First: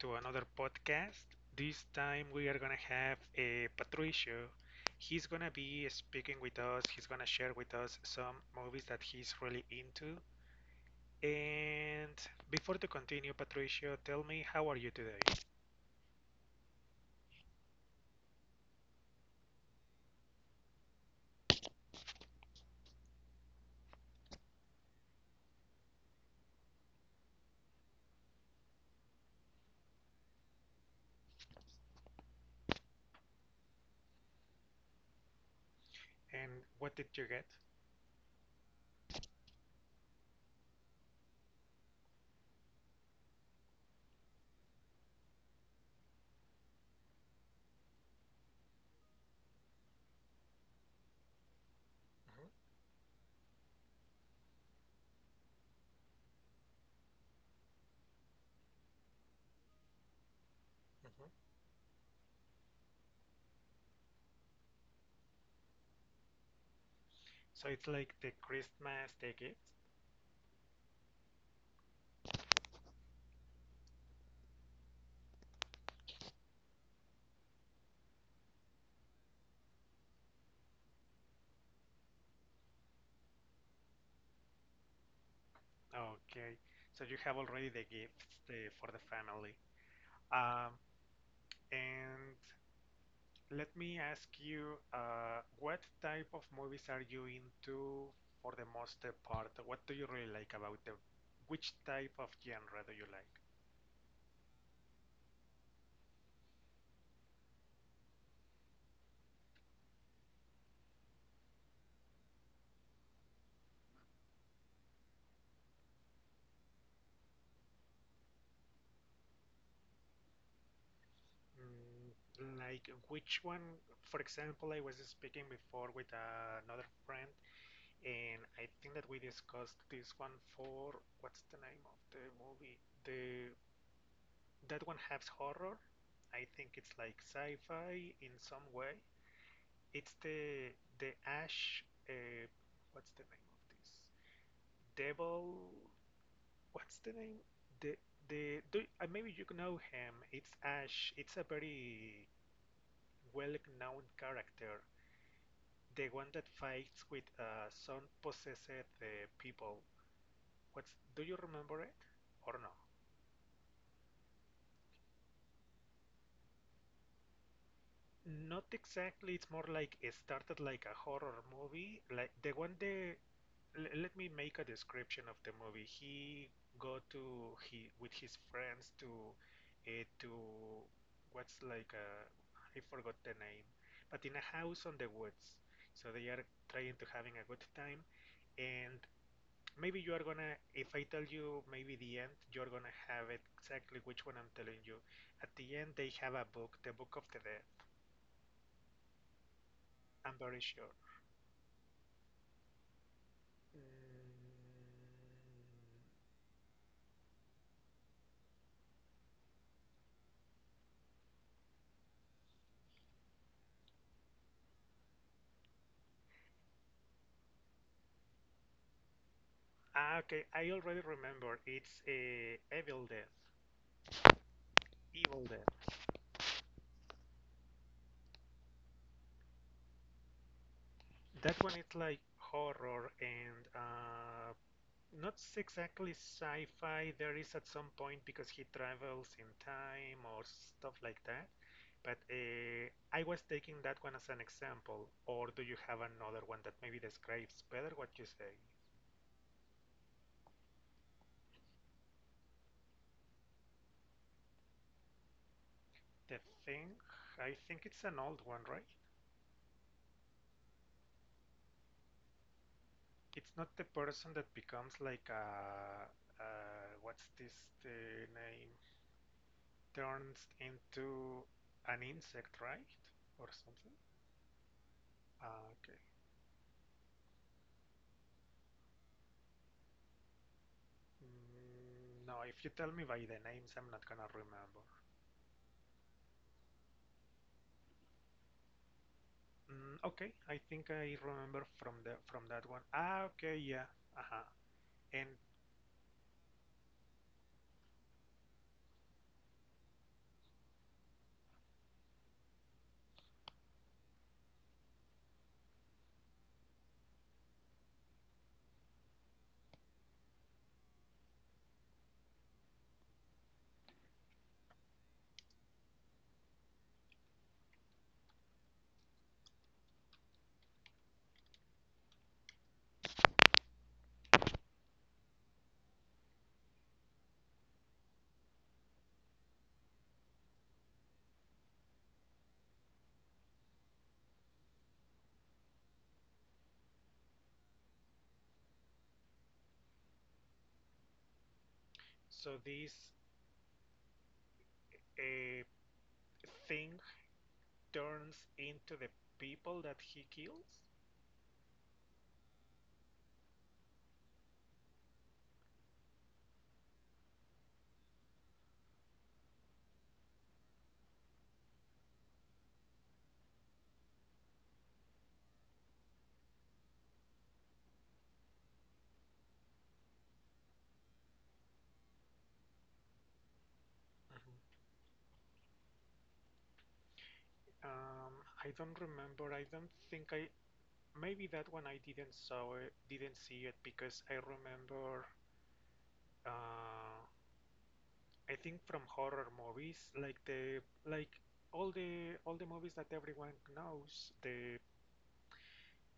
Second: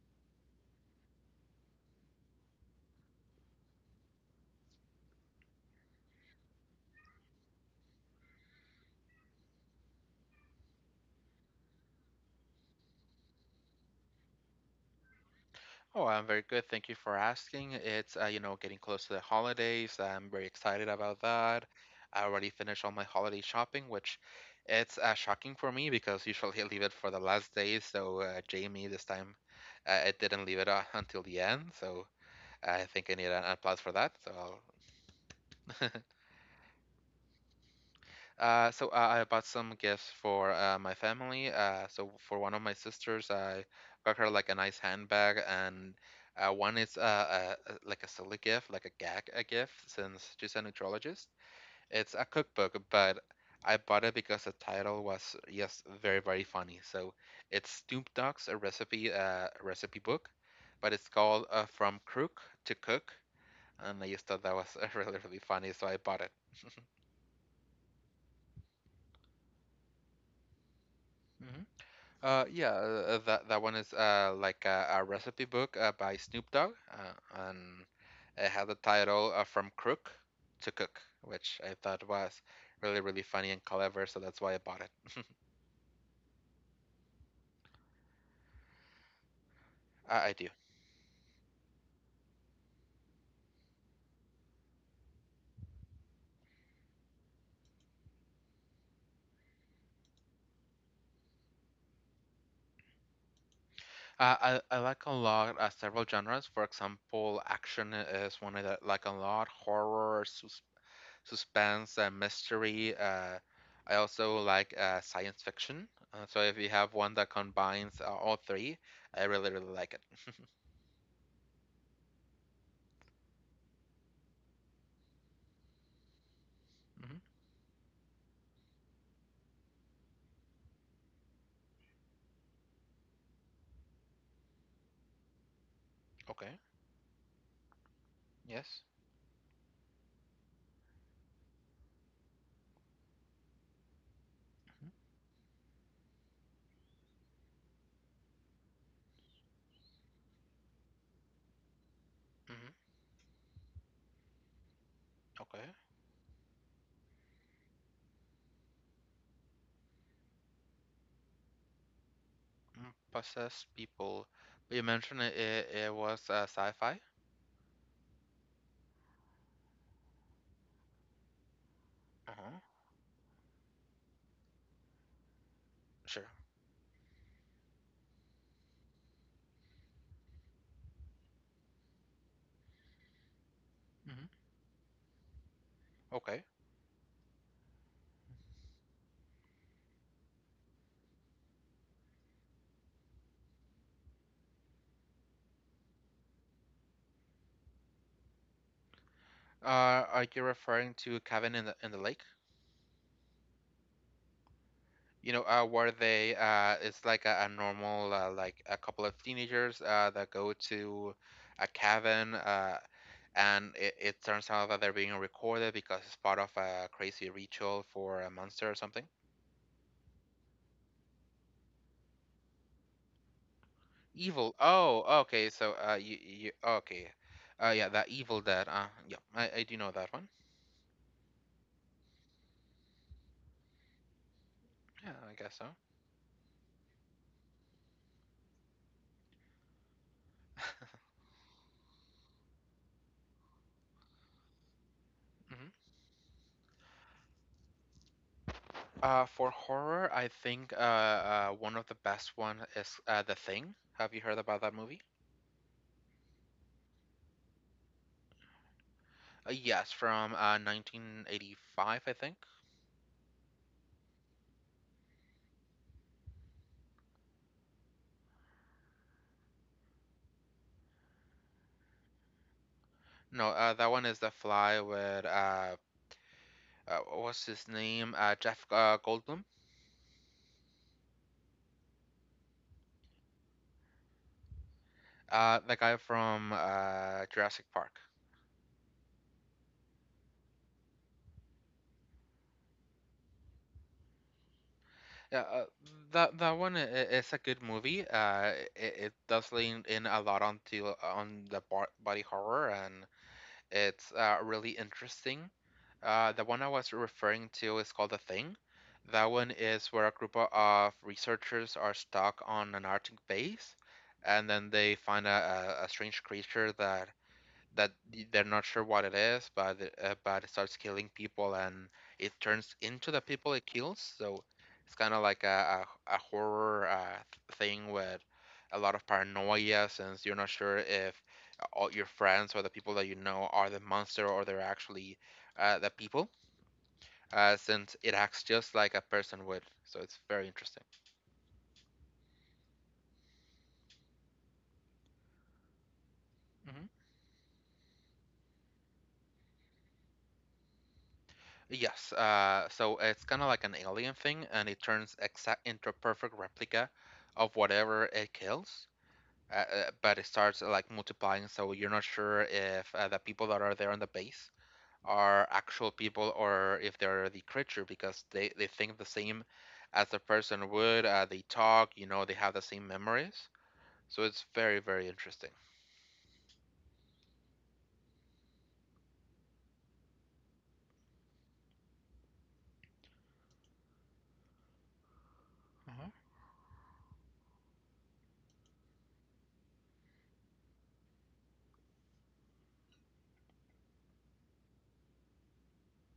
to another podcast. This time we are gonna have a Patricio. He's gonna be speaking with us. He's gonna share with us some movies that he's really into. And before to continue, Patricio, tell me how are you today, Oh, I'm very good. Thank you for asking. It's getting close to the holidays. I'm very excited about that. I already finished all my holiday shopping, which it's shocking for me because usually I leave it for the last day. So Jamie, this time, it didn't leave it until the end. So I think I need an applause for that. So I'll and what did you get? I bought some gifts for my family. So for one of my sisters, I got her like a nice handbag, and one is like a silly gift, like a gag a gift, since she's a nutrologist. It's a Mhm, cookbook, but I bought it because the title was yes, very funny. So it's Snoop Dogg's a recipe book, but it's mhm. called From Crook to Cook, and I just thought that was really funny, so I bought it. So it's like the Christmas, the gifts. Mhm. Yeah, that one is like a recipe book by Snoop Dogg, and it had the title "From Crook to Cook," which I thought was really funny and clever, so that's why I bought it. Okay, so you have already the gifts for the family. I do. Um, and let me ask you, what type of movies are you into for the most part? What do you really like about them? Which type of genre do you like? I like a lot several genres. For example, action is one I like a lot. Horror, suspense, mystery. I also like science fiction. So if you have one that combines all three, I really like it. Mm, like which one? For example, I was speaking before with another hmm friend, and I think that we discussed this one for what's the name of the movie? The That one has horror. I Okay. think it's like sci-fi in some Yes. way. It's the Ash. What's the name of this? hmm Devil. What's the name? The Maybe you know him. It's Ash. It's a very hmm well-known character. Okay. The one that fights with some possessed people. What's Do you remember it or no? Mm, possess people. You mentioned it was sci-fi. Not exactly. It's more like it started like a horror movie, like the Uh-huh. one let me make a description of the movie. Sure. Go to he with his friends to uh, to what's like a I forgot the name, but hmm in a house on the woods. So they are Okay. trying to having a good time, and maybe you are gonna if I tell you maybe the end, you're gonna have it exactly which one I'm telling you. At the end, they have a book, the Book of the Dead. Are I'm you very sure. referring to Cabin in the Lake? Mm, You know, where they it's like a normal like a couple of teenagers that go to a cabin, and it turns out that they're being recorded because it's part of a crazy ritual for a monster or something. ah, okay. I already remember. It's Evil Dead. Evil. Oh, Evil okay. Dead. So, you okay? Yeah, that Evil Dead. I do know that one. That one is like horror and Yeah, not I guess so. exactly sci-fi. There is at some point because he travels in time or stuff like that. But I was taking that one as an example. Or do hmm you have another one that maybe describes better what you say? For horror, I think one of the best one is The Thing. Have you heard about that movie? The Thing? I think it's an old one, right? Yes, from 1985, I think. It's not the person that becomes like a what's this the name turns into an insect, right? Or No, that something? one is The Fly with Ah, okay. What's his name? Jeff Goldblum. Mm, no, if you tell me by the names, I'm not gonna remember. The guy from Jurassic Park. Mm, okay, I think I remember from the from that one. Ah, okay, yeah. Uh-huh. And Yeah, that one is a good movie. It does lean in a lot onto on the bo body horror, and it's really interesting. The one I was referring to is called The Thing. That one is where a group of researchers are stuck on an Arctic base, and then they find a strange creature that they're not sure what it is, but it starts killing people and it turns into the people it kills. So it's kind of like a horror thing with a lot of paranoia since you're not sure if all your friends or the people that you know are the monster or they're actually the people. Since it acts just like a person would, so it's very interesting. so this uh, thing turns into the people that he kills. Yes, so it's kind of like an alien thing, and it turns exact into a perfect replica of whatever it kills. But it starts like multiplying, so you're not sure if the people that are there on the base are actual people or if they're the creature because they think the same as the person would. They talk, you know, they have the same memories. So it's Mm-hmm. very, very interesting. Um, I don't remember. I don't think I maybe that one I didn't saw it, didn't see it because I remember Mhm. uh, I think from horror movies like the like all the movies that everyone knows the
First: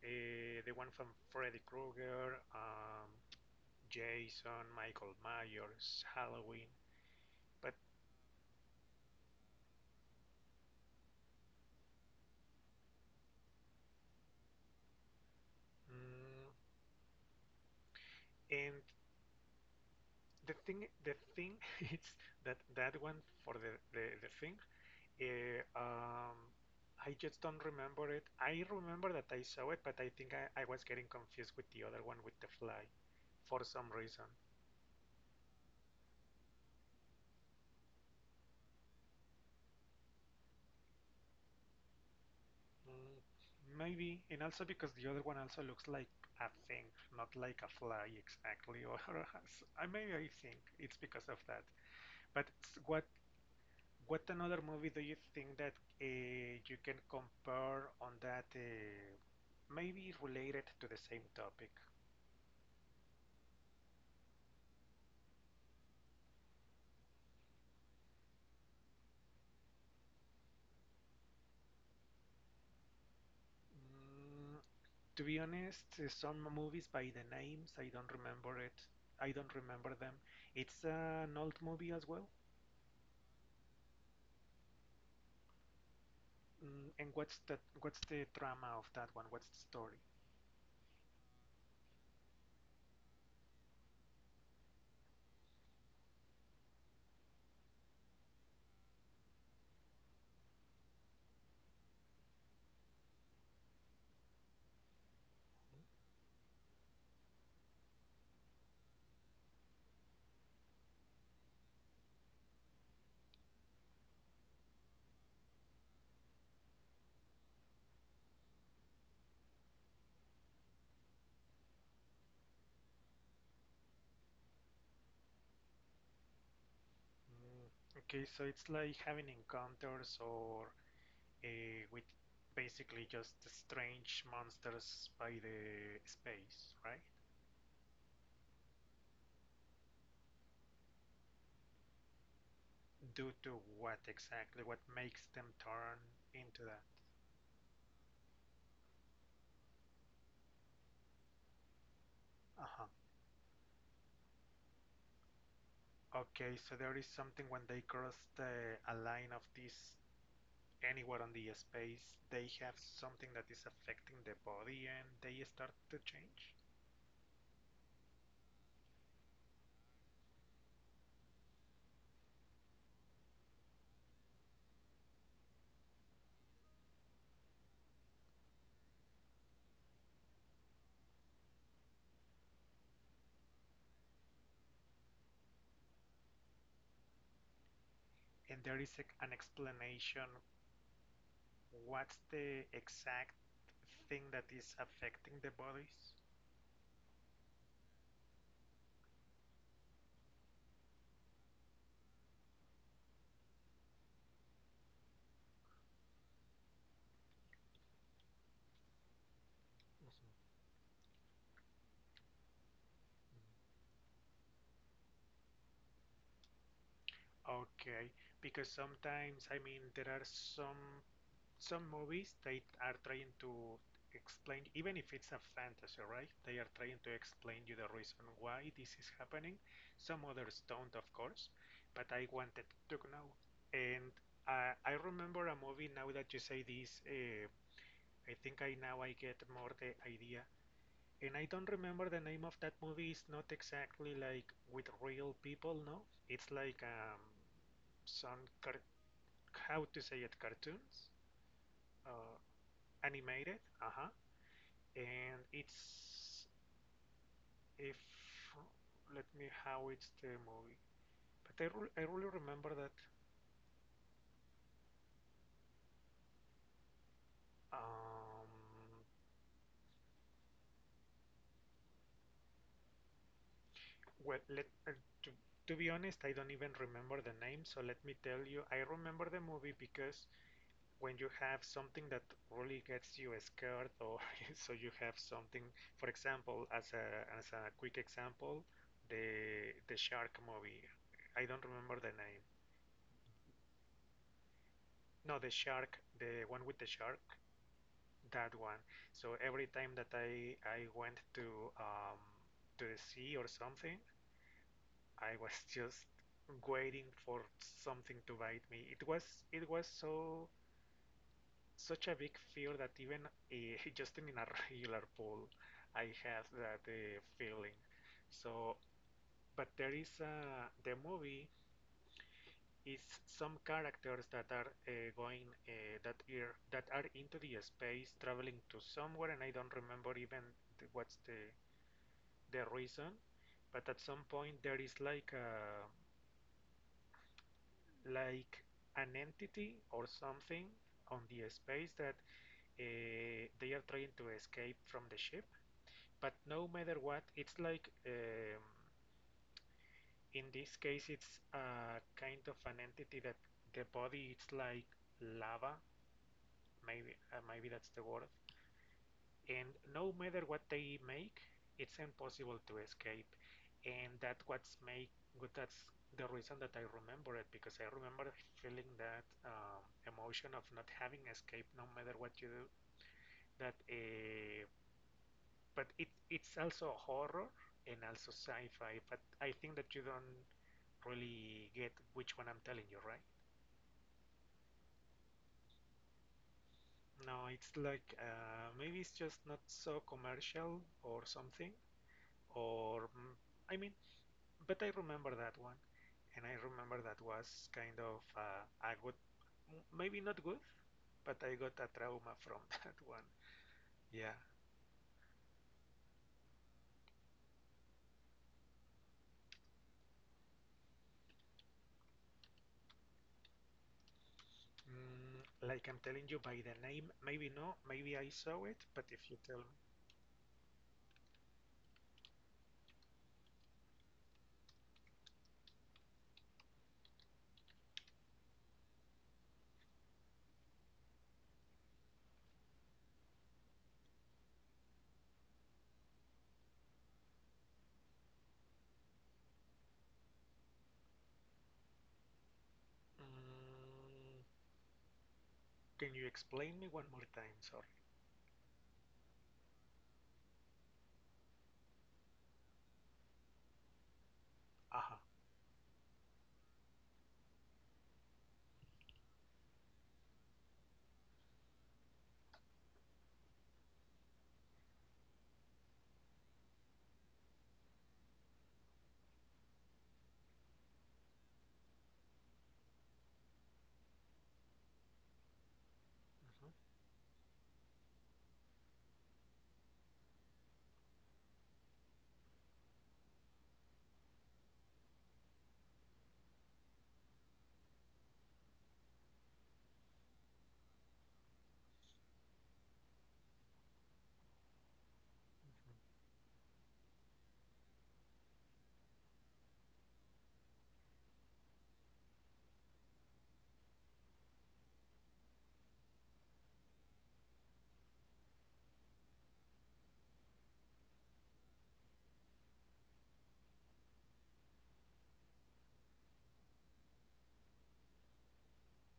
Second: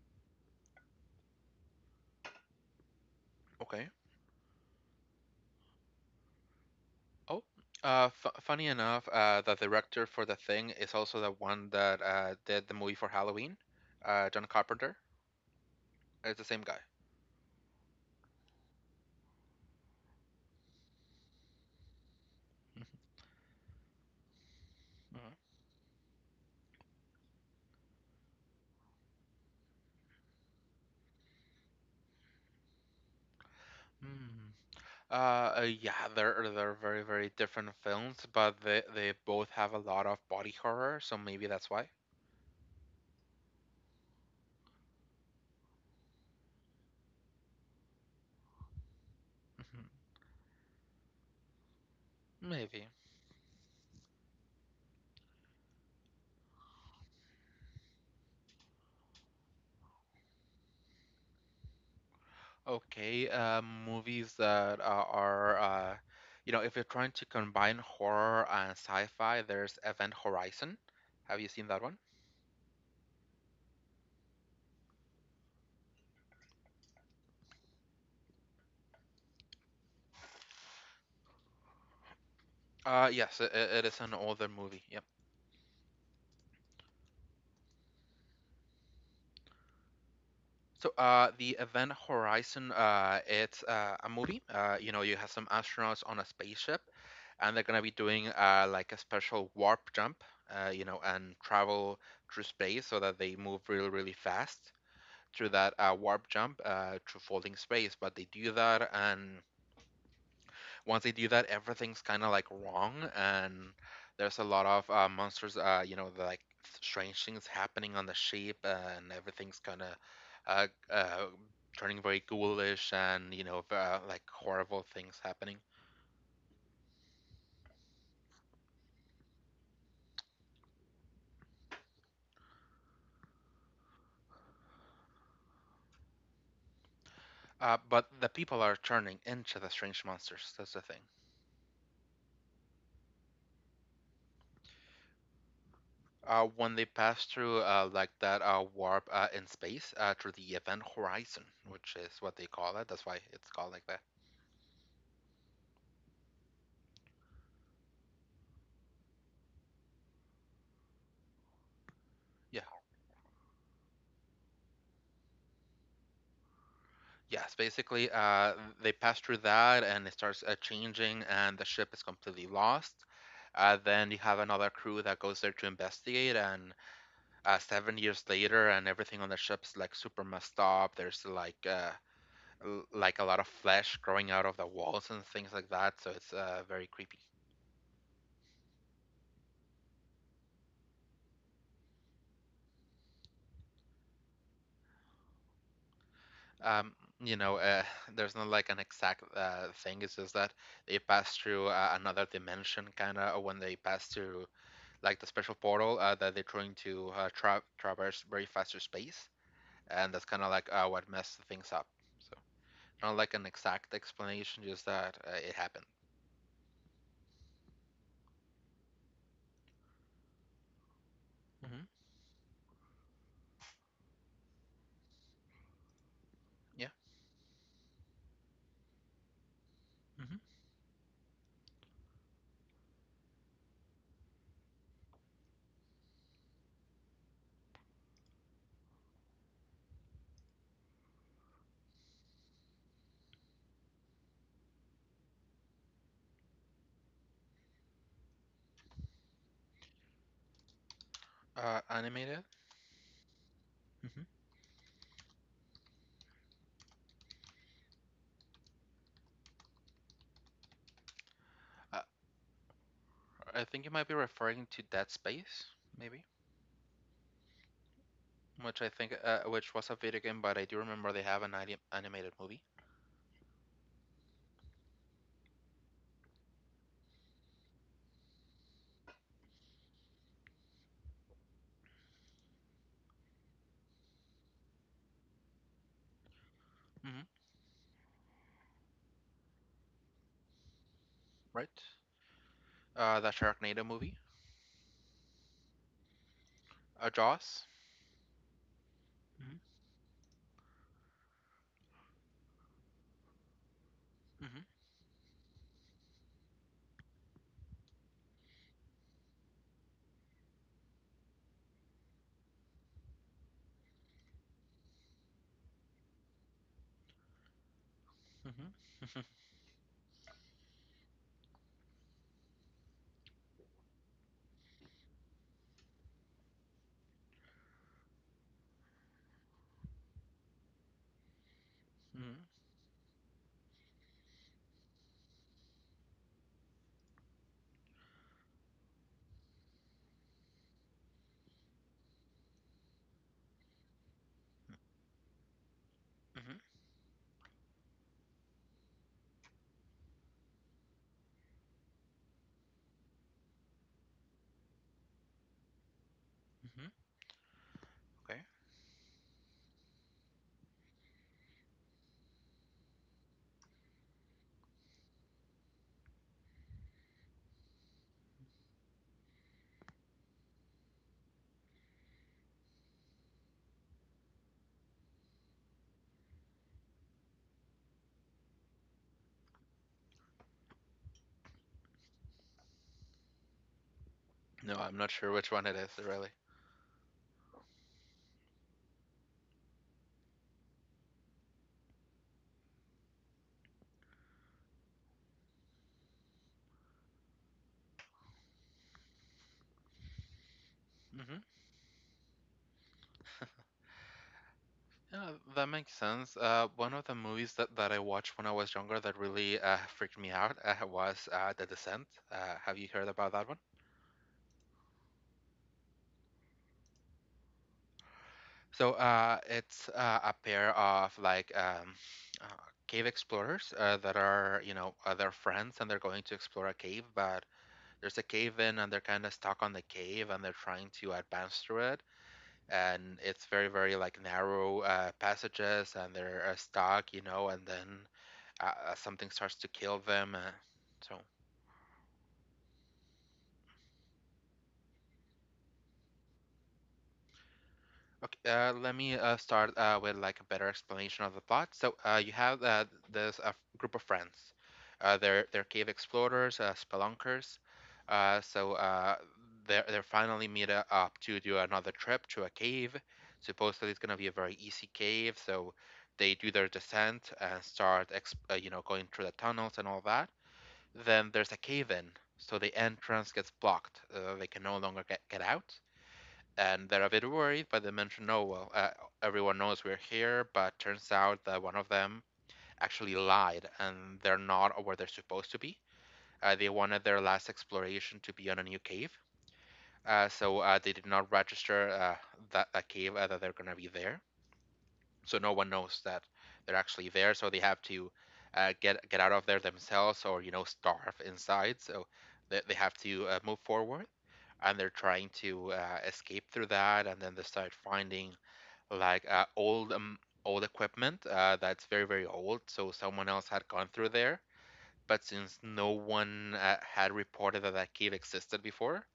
uh, the one from Freddy Krueger, Okay. Jason, Michael Myers, Halloween, Oh, but f funny enough, the director for The Thing is also the one that did the movie for Halloween. John Carpenter. It's the same mm, guy. and the thing is that that one for the thing. Mhm. Eh, um, I just don't remember it. I remember that I saw it, but I think I was getting confused with the other one with the fly for some reason. Mm. Yeah, they're very different films, but they both have a lot of body horror, so maybe that's why. Mm, maybe, and also because the other one also looks like a thing, not like a fly exactly, or Mhm. I maybe I think it's because of that. But Maybe. What another movie do you think that you can compare on that maybe related to the same topic? Okay, movies that you know, if you're trying to combine horror and sci-fi, there's Event Horizon. Have you seen that one? Mm, to be honest, some movies by the names I don't remember it. I don't remember them. It's an old movie as well. Uh, yes, it, it is an older movie. Yep. Mm, and what's that? What's the drama of that one? What's the story? So, the Event Horizon, it's a movie. You know, you have some astronauts on a spaceship, and they're gonna be doing like a special warp jump. You know, and travel through space so that they move really, really fast through that warp jump through folding space. But they do that, and once they do that, everything's kind of like wrong, and there's a lot of monsters. You know, the, like strange things happening on the ship, and everything's kind of uh, uh, turning very ghoulish, and you know, like horrible things happening. Mm, okay, so it's like having encounters or with basically just strange monsters by the space, right? But the people are turning into the strange monsters. That's the thing. Due to what exactly? What makes them turn into When that? they pass through like that warp in space through the event horizon, which is what they call Uh-huh. it. That's why it's called like that. Okay, so there is something when they cross the a line of this anywhere on the space they Yeah. have something that is affecting the body and they start to change, Yes, basically, they pass through that and it starts changing, and the ship is completely lost. Then you have another crew that goes there to investigate, and 7 years later, and everything on the ship's like super messed up. There's like like a lot of flesh growing out of the walls and things like that, so it's very creepy. and there is a, an explanation, what's the exact thing that is affecting the bodies. Um, you know, there's not like an exact thing. It's just that they pass through another dimension, kind of, when they pass through like the special portal that they're trying to traverse very faster space, and that's kind of like what messed things up. So not like an Mm-hmm. exact explanation, just that it happened. Okay, because sometimes I mean there are some Mhm. Some movies they are trying to explain, even if it's a fantasy, right? They are Yeah, trying to explain you the reason why this is happening. Some others don't, of course, but I wanted to know. And I remember a movie now that you say this. I think I now I get more the idea. And I don't remember the name of that movie. It's not exactly like with real people, no? It's like some how to say it, cartoons. Uh, animated. Animated, uh-huh, Mhm. and it's if let me how it's the movie, but I Uh, really remember that. I think you might be referring to Dead Space, maybe, Um, which I think, which was a video game, but I do remember they have an animated movie, well, to, to be honest, I don't even remember the name, so let me tell you, I remember the movie because when you have something that really gets you scared, or so you have something, for example, as Mhm. A quick example, the shark movie. I don't right? remember the name. The Sharknado movie, No, the shark, the one with the shark, Jaws. that one. So Mm-hmm. every time that I went um to the sea or something, Mm-hmm. I was just waiting for something to bite me. It was so such a big fear that even just in a regular pool, I had that feeling. So, Mm-hmm. but there is a the movie is some characters that are going that are into the space traveling to somewhere and I don't remember even what's Mm-hmm. the reason but at some point there is like a like an entity or something on the space that they are trying to escape from the ship but Mhm. no matter what it's like in this case it's a kind of an entity that the body it's like lava Mm-hmm. maybe maybe that's the word. Okay. And no matter what they make, it's impossible to escape. And that's the reason that I remember it because I remember feeling that emotion of not having escape no matter what you do. That But it it's also horror and also sci-fi. But I think that you don't really get which one I'm telling you, right? No, I'm not sure which one it is, really. No, it's like maybe it's just not so commercial or something, or mm, I mean, but I remember that one, and I remember that was kind of a good, maybe not good, but hmm I got a trauma from that one. Yeah. Yeah, that makes sense. One of the movies that, I watched when I was younger that really freaked me out was The Descent. Have you heard about that one? Mm, like I'm telling you by the name, maybe no, maybe I saw it, So but if you uh, tell me, it's uh, a pair of like uh, cave explorers that are, you know, they're friends and they're going to explore a cave, but there's a cave in and they're kind of stuck on the cave and they're trying to advance through it. And it's very like narrow passages and they're stuck, you know, and then something starts to kill them, so mm, can you explain me one more time? Sorry. okay, let me start with like a better explanation of the plot. So you have this group of friends. Aha. they're cave explorers, spelunkers. So they're finally meet up to do another trip to a cave. Supposedly it's gonna be a very easy cave. So they do their descent and start you know, going through the tunnels and all that. Then there's a cave in. So the entrance gets blocked. They can no longer get out Mhm, and they're a bit worried, but they mention, "Oh well, everyone knows we're here." But turns out that one of them actually lied, and they're not where they're supposed to be. They wanted their last exploration to be on a new cave, so they did not register that that cave that they're gonna be there. So no one knows mhm, that they're actually there. So they have to get out of there themselves, or you know, starve inside. So they have to move forward and they're trying to escape through that and then they start finding like old old equipment that's very old, so someone else had gone through there, but since no one had reported that that cave existed before,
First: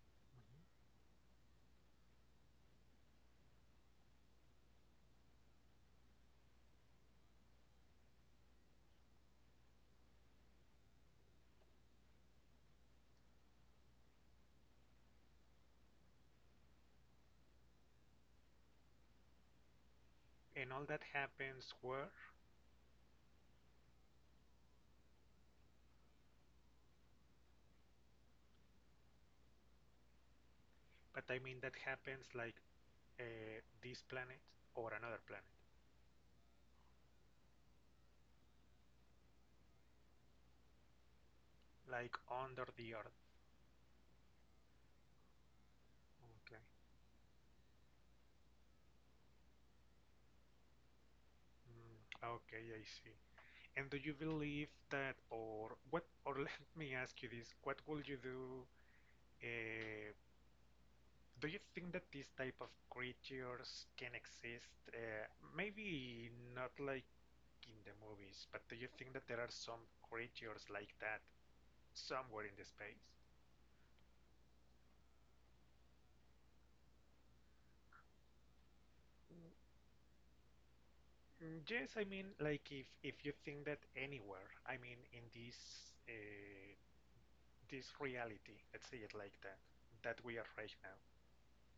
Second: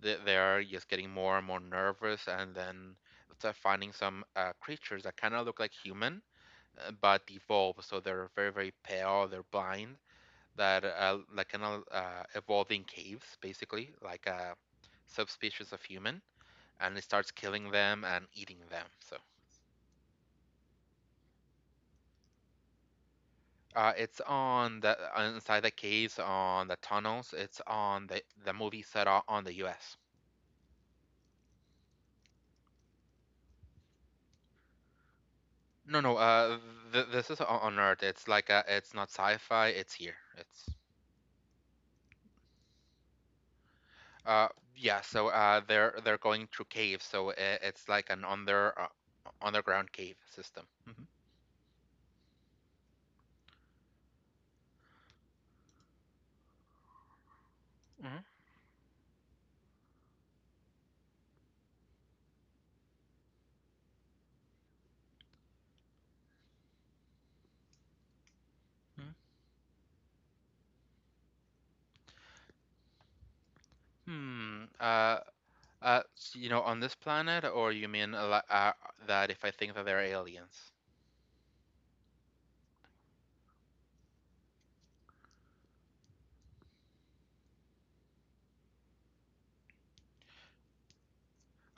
they are mhm. just getting more and more nervous and then start finding some creatures that kind of look like human, but evolve, so they're very pale, they're blind, that like kind of evolve in caves, basically like a subspecies of human, and it starts killing them and eating them, so And all that happens where? uh, it's on the inside the caves on the tunnels. It's on the movie set out on the U.S. But I mean, that happens like this planet or another planet. No, no. This is on Earth. It's like it's not sci-fi. It's here. It's Like under the earth. uh, yeah. They're going Okay. through caves. So I it's like an under underground cave system. Mm, okay, I see. And do you believe that, or what, or let me ask you this, what will you do? Uh, do you think that these type of creatures can exist? Maybe not like in the movies, but do you think that there are some creatures like that somewhere in the space? Hmm. Uh, on this planet, or you mean that if Mm, I think that they're aliens? yes, I mean, like if you think that anywhere, I mean, in this this reality. Let's say it like that. That we are right now.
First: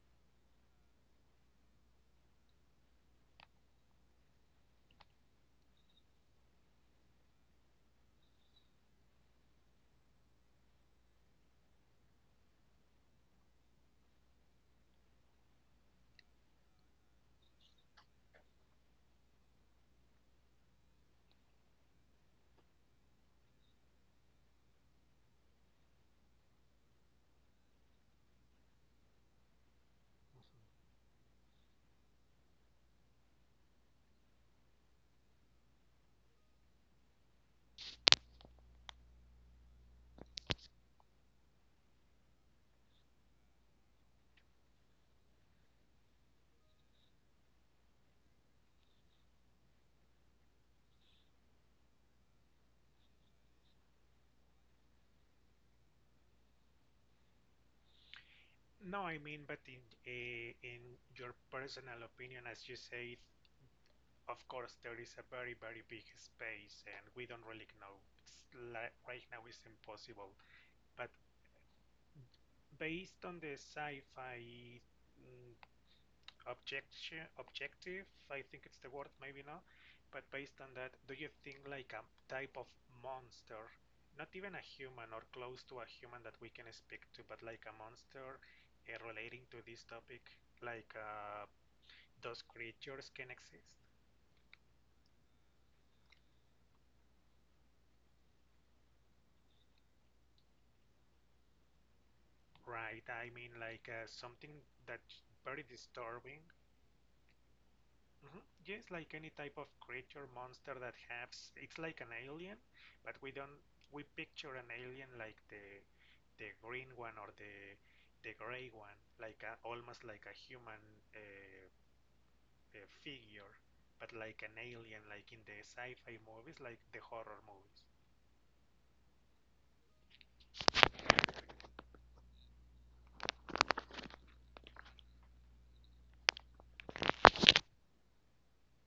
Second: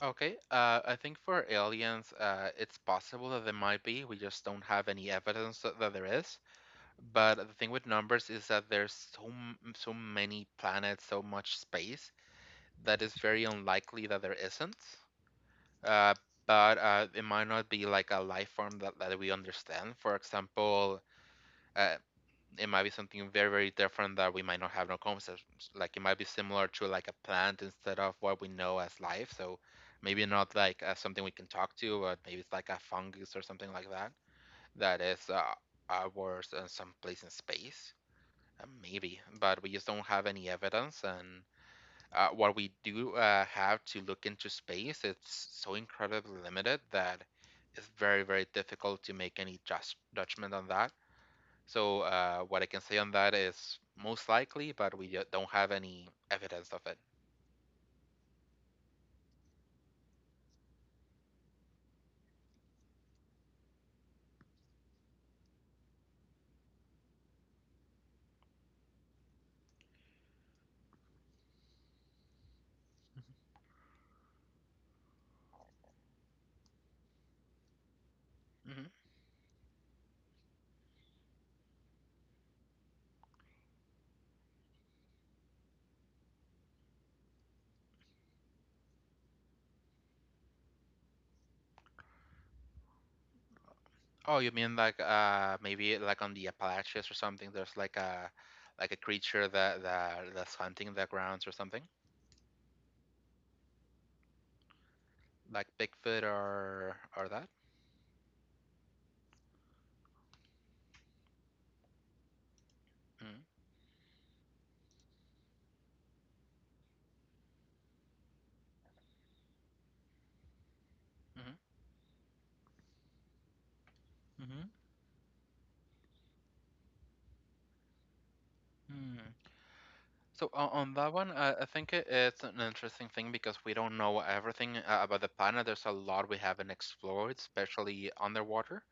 Okay, I think for aliens, it's possible that there might be. We just don't have any evidence that there is. But the thing with numbers is that there's so many planets, so much space that it's very unlikely that there isn't. Uh, but It might not be like a life form that we understand. For example, uh, it might be something very very different that we might not have no concept like it might be similar to like a plant instead of what we know as life, so maybe not like Mm-hmm. something we can talk to, but maybe it's like a fungus or something like that that is ours in some place in space, maybe, but we just don't have any evidence, and what we do have to look into space it's so incredibly limited that it's very very difficult to make any just judgment on that. So what I can say on that is most likely, but we don't have any evidence of it. No, I mean, but in your personal opinion, as you say, of course there is a very very big space, and we don't really know. It's like right now it's impossible. But based on the sci-fi mm, objection objective, I think it's Hmm. the word, maybe not, but based on that do you think like a type of monster, not even a human or close to a human that we can speak to but like a monster relating to this topic like those creatures can exist, Oh, you mean like maybe like on the Appalachians or something? There's like a creature that's hunting the grounds or something, right? I mean like something that's like very Bigfoot disturbing. Or that. Mhm. Yes, like any type of creature monster that has, it's like an alien, but we don't Mm-hmm. we picture an alien like the green one or the gray one, like a, almost like a human uh, uh, figure, but like Mm-hmm. an alien, like in the sci-fi movies, like the horror movies. Mm. So on that one, I think it's an interesting thing because we don't know everything about the planet. There's a lot we haven't explored, especially underwater.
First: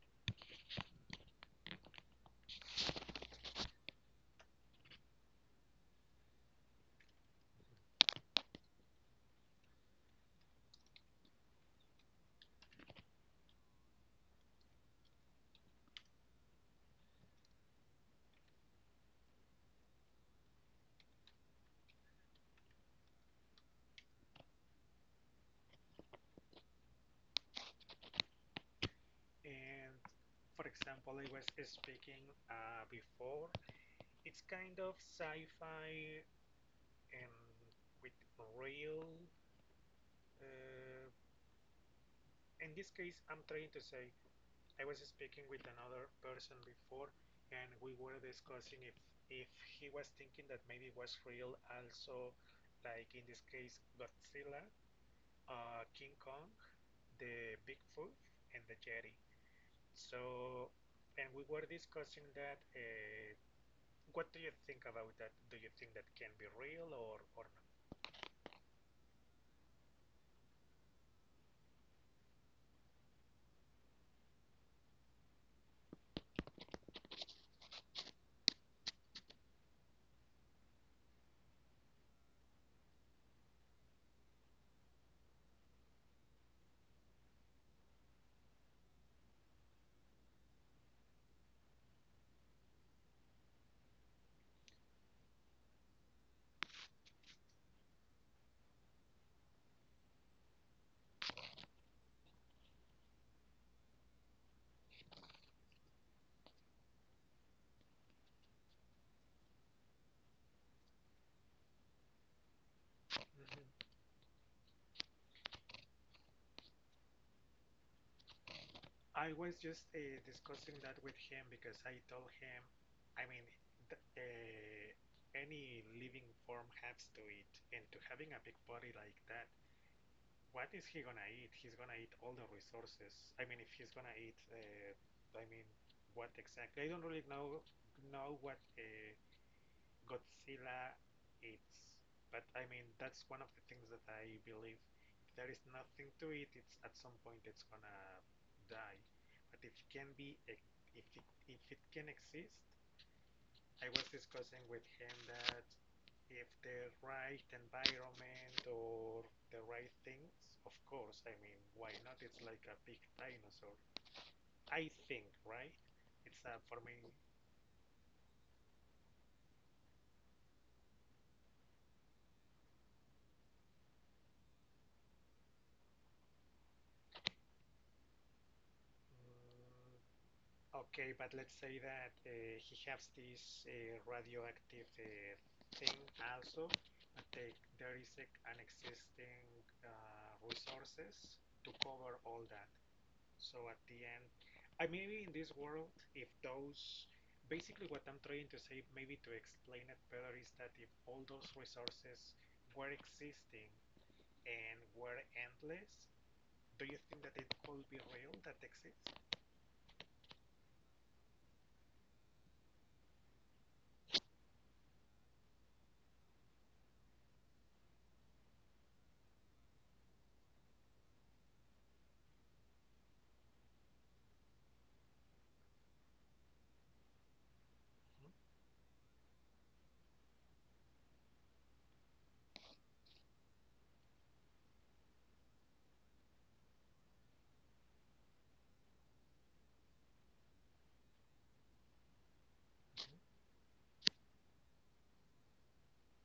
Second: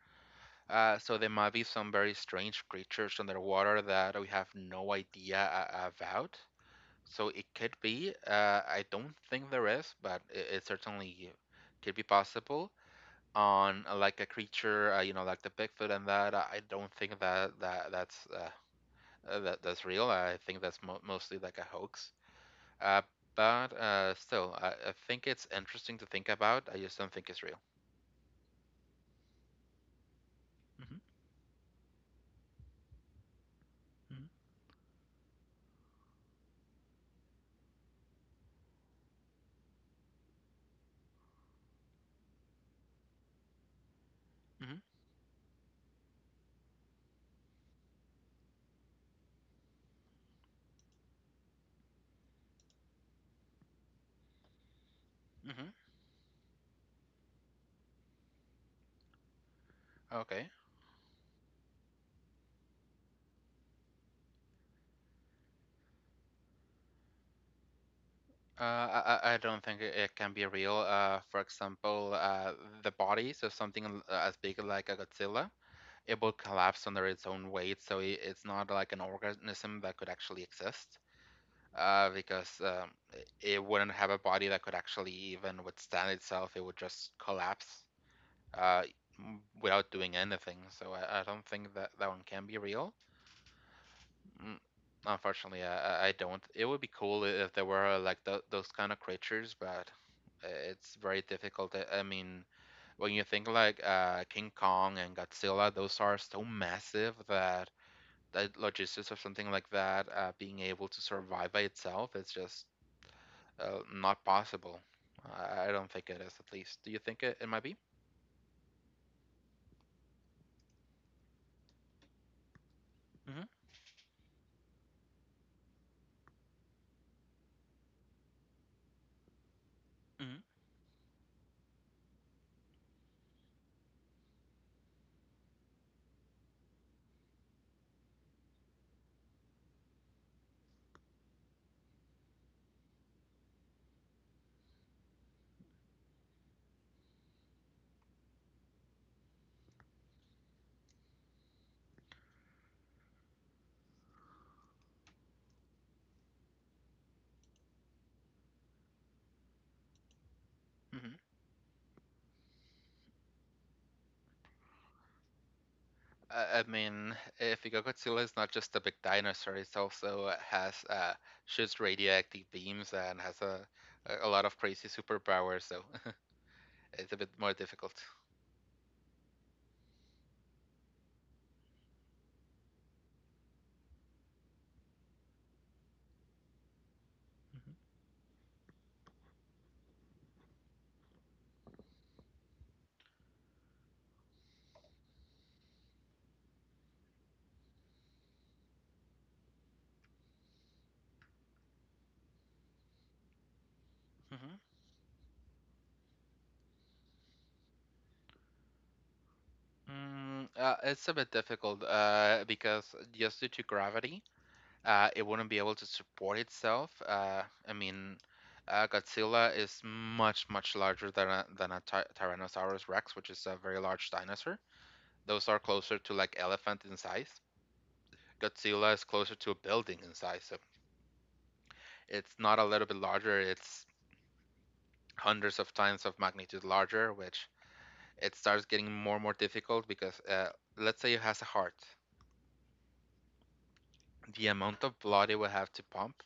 So there might be some very strange creatures underwater that we have no idea about. So it could be. I don't think there is, but it certainly could be possible. On like a creature, you know, like the Bigfoot and that. I don't think that that's real. I think that's mo mostly like a hoax. Uh, but still, I think it's interesting to think about. I just don't think it's real. And for hmm example, I was speaking before, it's kind of sci-fi and with real. Uh, in this case, I'm trying to say hmm I was speaking with another person before, and we were discussing if he was thinking that maybe it was real also, like in this case, Godzilla, hmm hmm King Kong, the Bigfoot, and the Yeti. So, Okay. and we were discussing that. What do you think about that? Do you think that can be real or not? I don't think it can be real. For example, the body of something as big like a Godzilla, it will collapse under its own weight, so I it's not like an organism that could actually exist. Because it wouldn't have a body that could actually even withstand itself. It would just collapse uh, without doing anything. So I don't think that that one can be real. Mm, Unfortunately, I don't. It would be cool if there were like th those kind of creatures, but it's very difficult. I mean, when you think like King Kong and Godzilla, those are so massive that the logistics of something like that being able to survive by itself is just Mhm. not possible. I don't think it is, at least. Do you think it might be? I was just discussing that with him because I told him. I mean, hmm th any living form has to eat, and to having a big body like that, hmm what is he gonna eat? He's gonna eat all the resources. I mean, if he's gonna eat, I mean, what exactly? I don't really know what Godzilla, it's. But I mean, that's one of the things that I believe. If there is nothing to it, it's at some point it's gonna die. But if it can be, e, if it, if it can exist, I was discussing with him that if the right environment or the right things, of hmm course, I mean, why not? It's like a big dinosaur. I think, right? It's I for me, mean, if you go Godzilla is not just a big dinosaur, it's also has shoots radioactive beams and has a lot of crazy superpowers, so it's a bit more difficult. mm, okay, but let's say that he has this radioactive thing also. Take there is a, an existing uh, resources to cover all that. So at the end, I maybe in this world, if those, basically what I'm trying to say, maybe to explain it better, is that if all those resources were existing Mhm, and were endless, do you think that it could be real that exists? Mm, it's a bit difficult because just due to gravity, it wouldn't be able to support itself. I mean, Godzilla is much, much larger than a ty Tyrannosaurus Rex, which is a very large dinosaur. Those are closer to like elephant in size. Mhm, Godzilla is closer to a building in size, so it's not a little bit larger. It's hundreds of times of magnitude larger, which it starts getting more and more difficult because let's say it has a heart. mhm, The amount of blood it would have to pump,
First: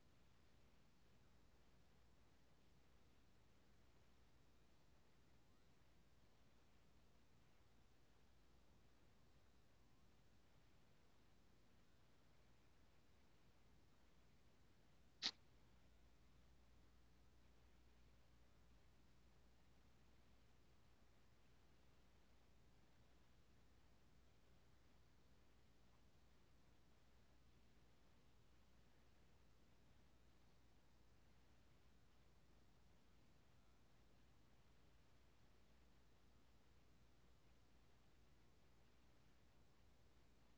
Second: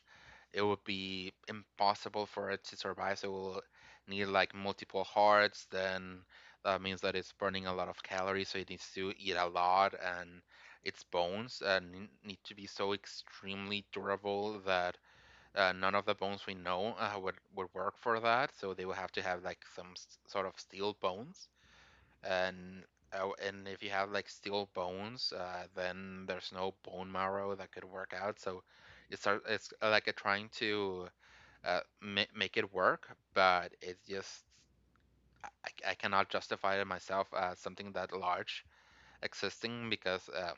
it would be impossible for it to survive. So it will need like multiple hearts. Then that means that it's burning a lot of calories, so it needs to eat a lot, and its bones need to be so extremely durable that none of the bones we know would work for that. So they would have to have like some sort of steel bones, and and if you have like steel bones, then there's no bone marrow that could work out. So it's it's like a trying to make it work, but it's just I cannot justify it myself as something that large existing because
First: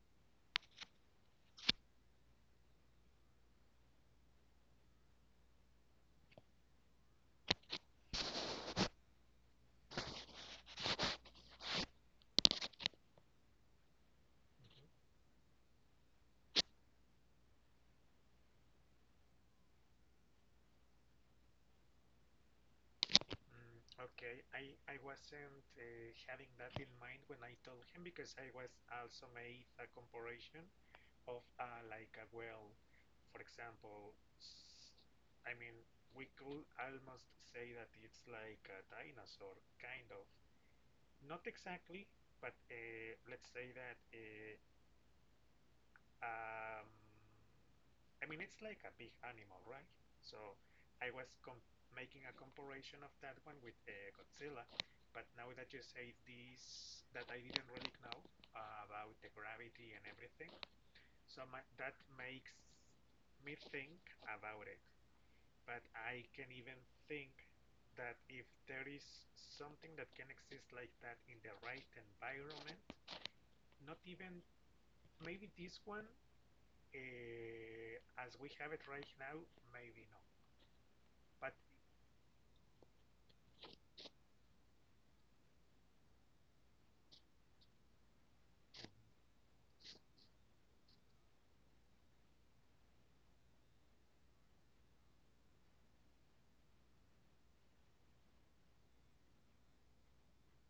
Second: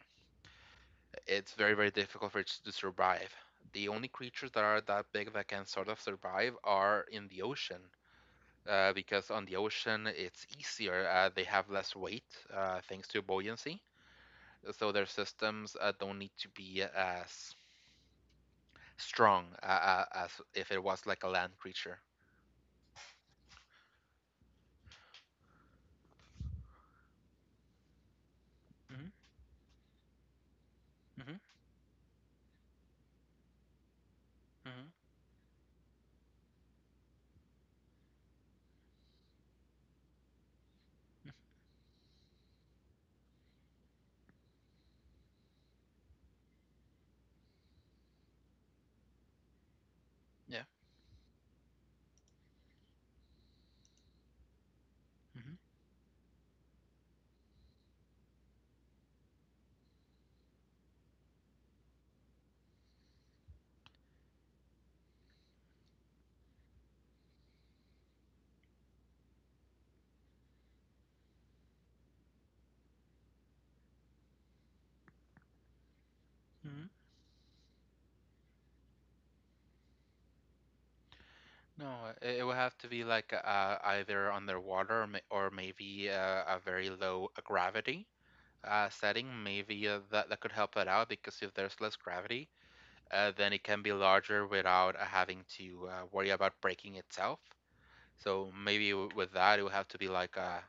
it's very very difficult for it to survive. The only creatures that are that big that can sort of survive are in the ocean. Because on the ocean it's easier. They have less weight thanks to buoyancy so mhm. their systems don't need to be as strong as if it was like a land creature. Mm, okay, I wasn't having that in mind when I told him because I was Mm-hmm, also made a comparison mm-hmm, of like a well, for example, mm-hmm, I mean, we could almost say that it's like a dinosaur, kind of. Not exactly, but let's say that. Um, I mean, it's like a big animal, right? So yeah. I was making a comparison of that one with Godzilla, but now Mm-hmm, that you say this, that I didn't really know about the gravity and everything, so my, that makes me think about it. But I can even think that if there is something that can exist like that in the right environment, not even maybe this one mm-hmm. As we have it right now, maybe no. But No, it would have to be like either underwater, or maybe a very low gravity setting. Maybe that that could help it out because if there's less gravity, then it can be larger without having to worry about breaking itself. So maybe with that, it would have to be like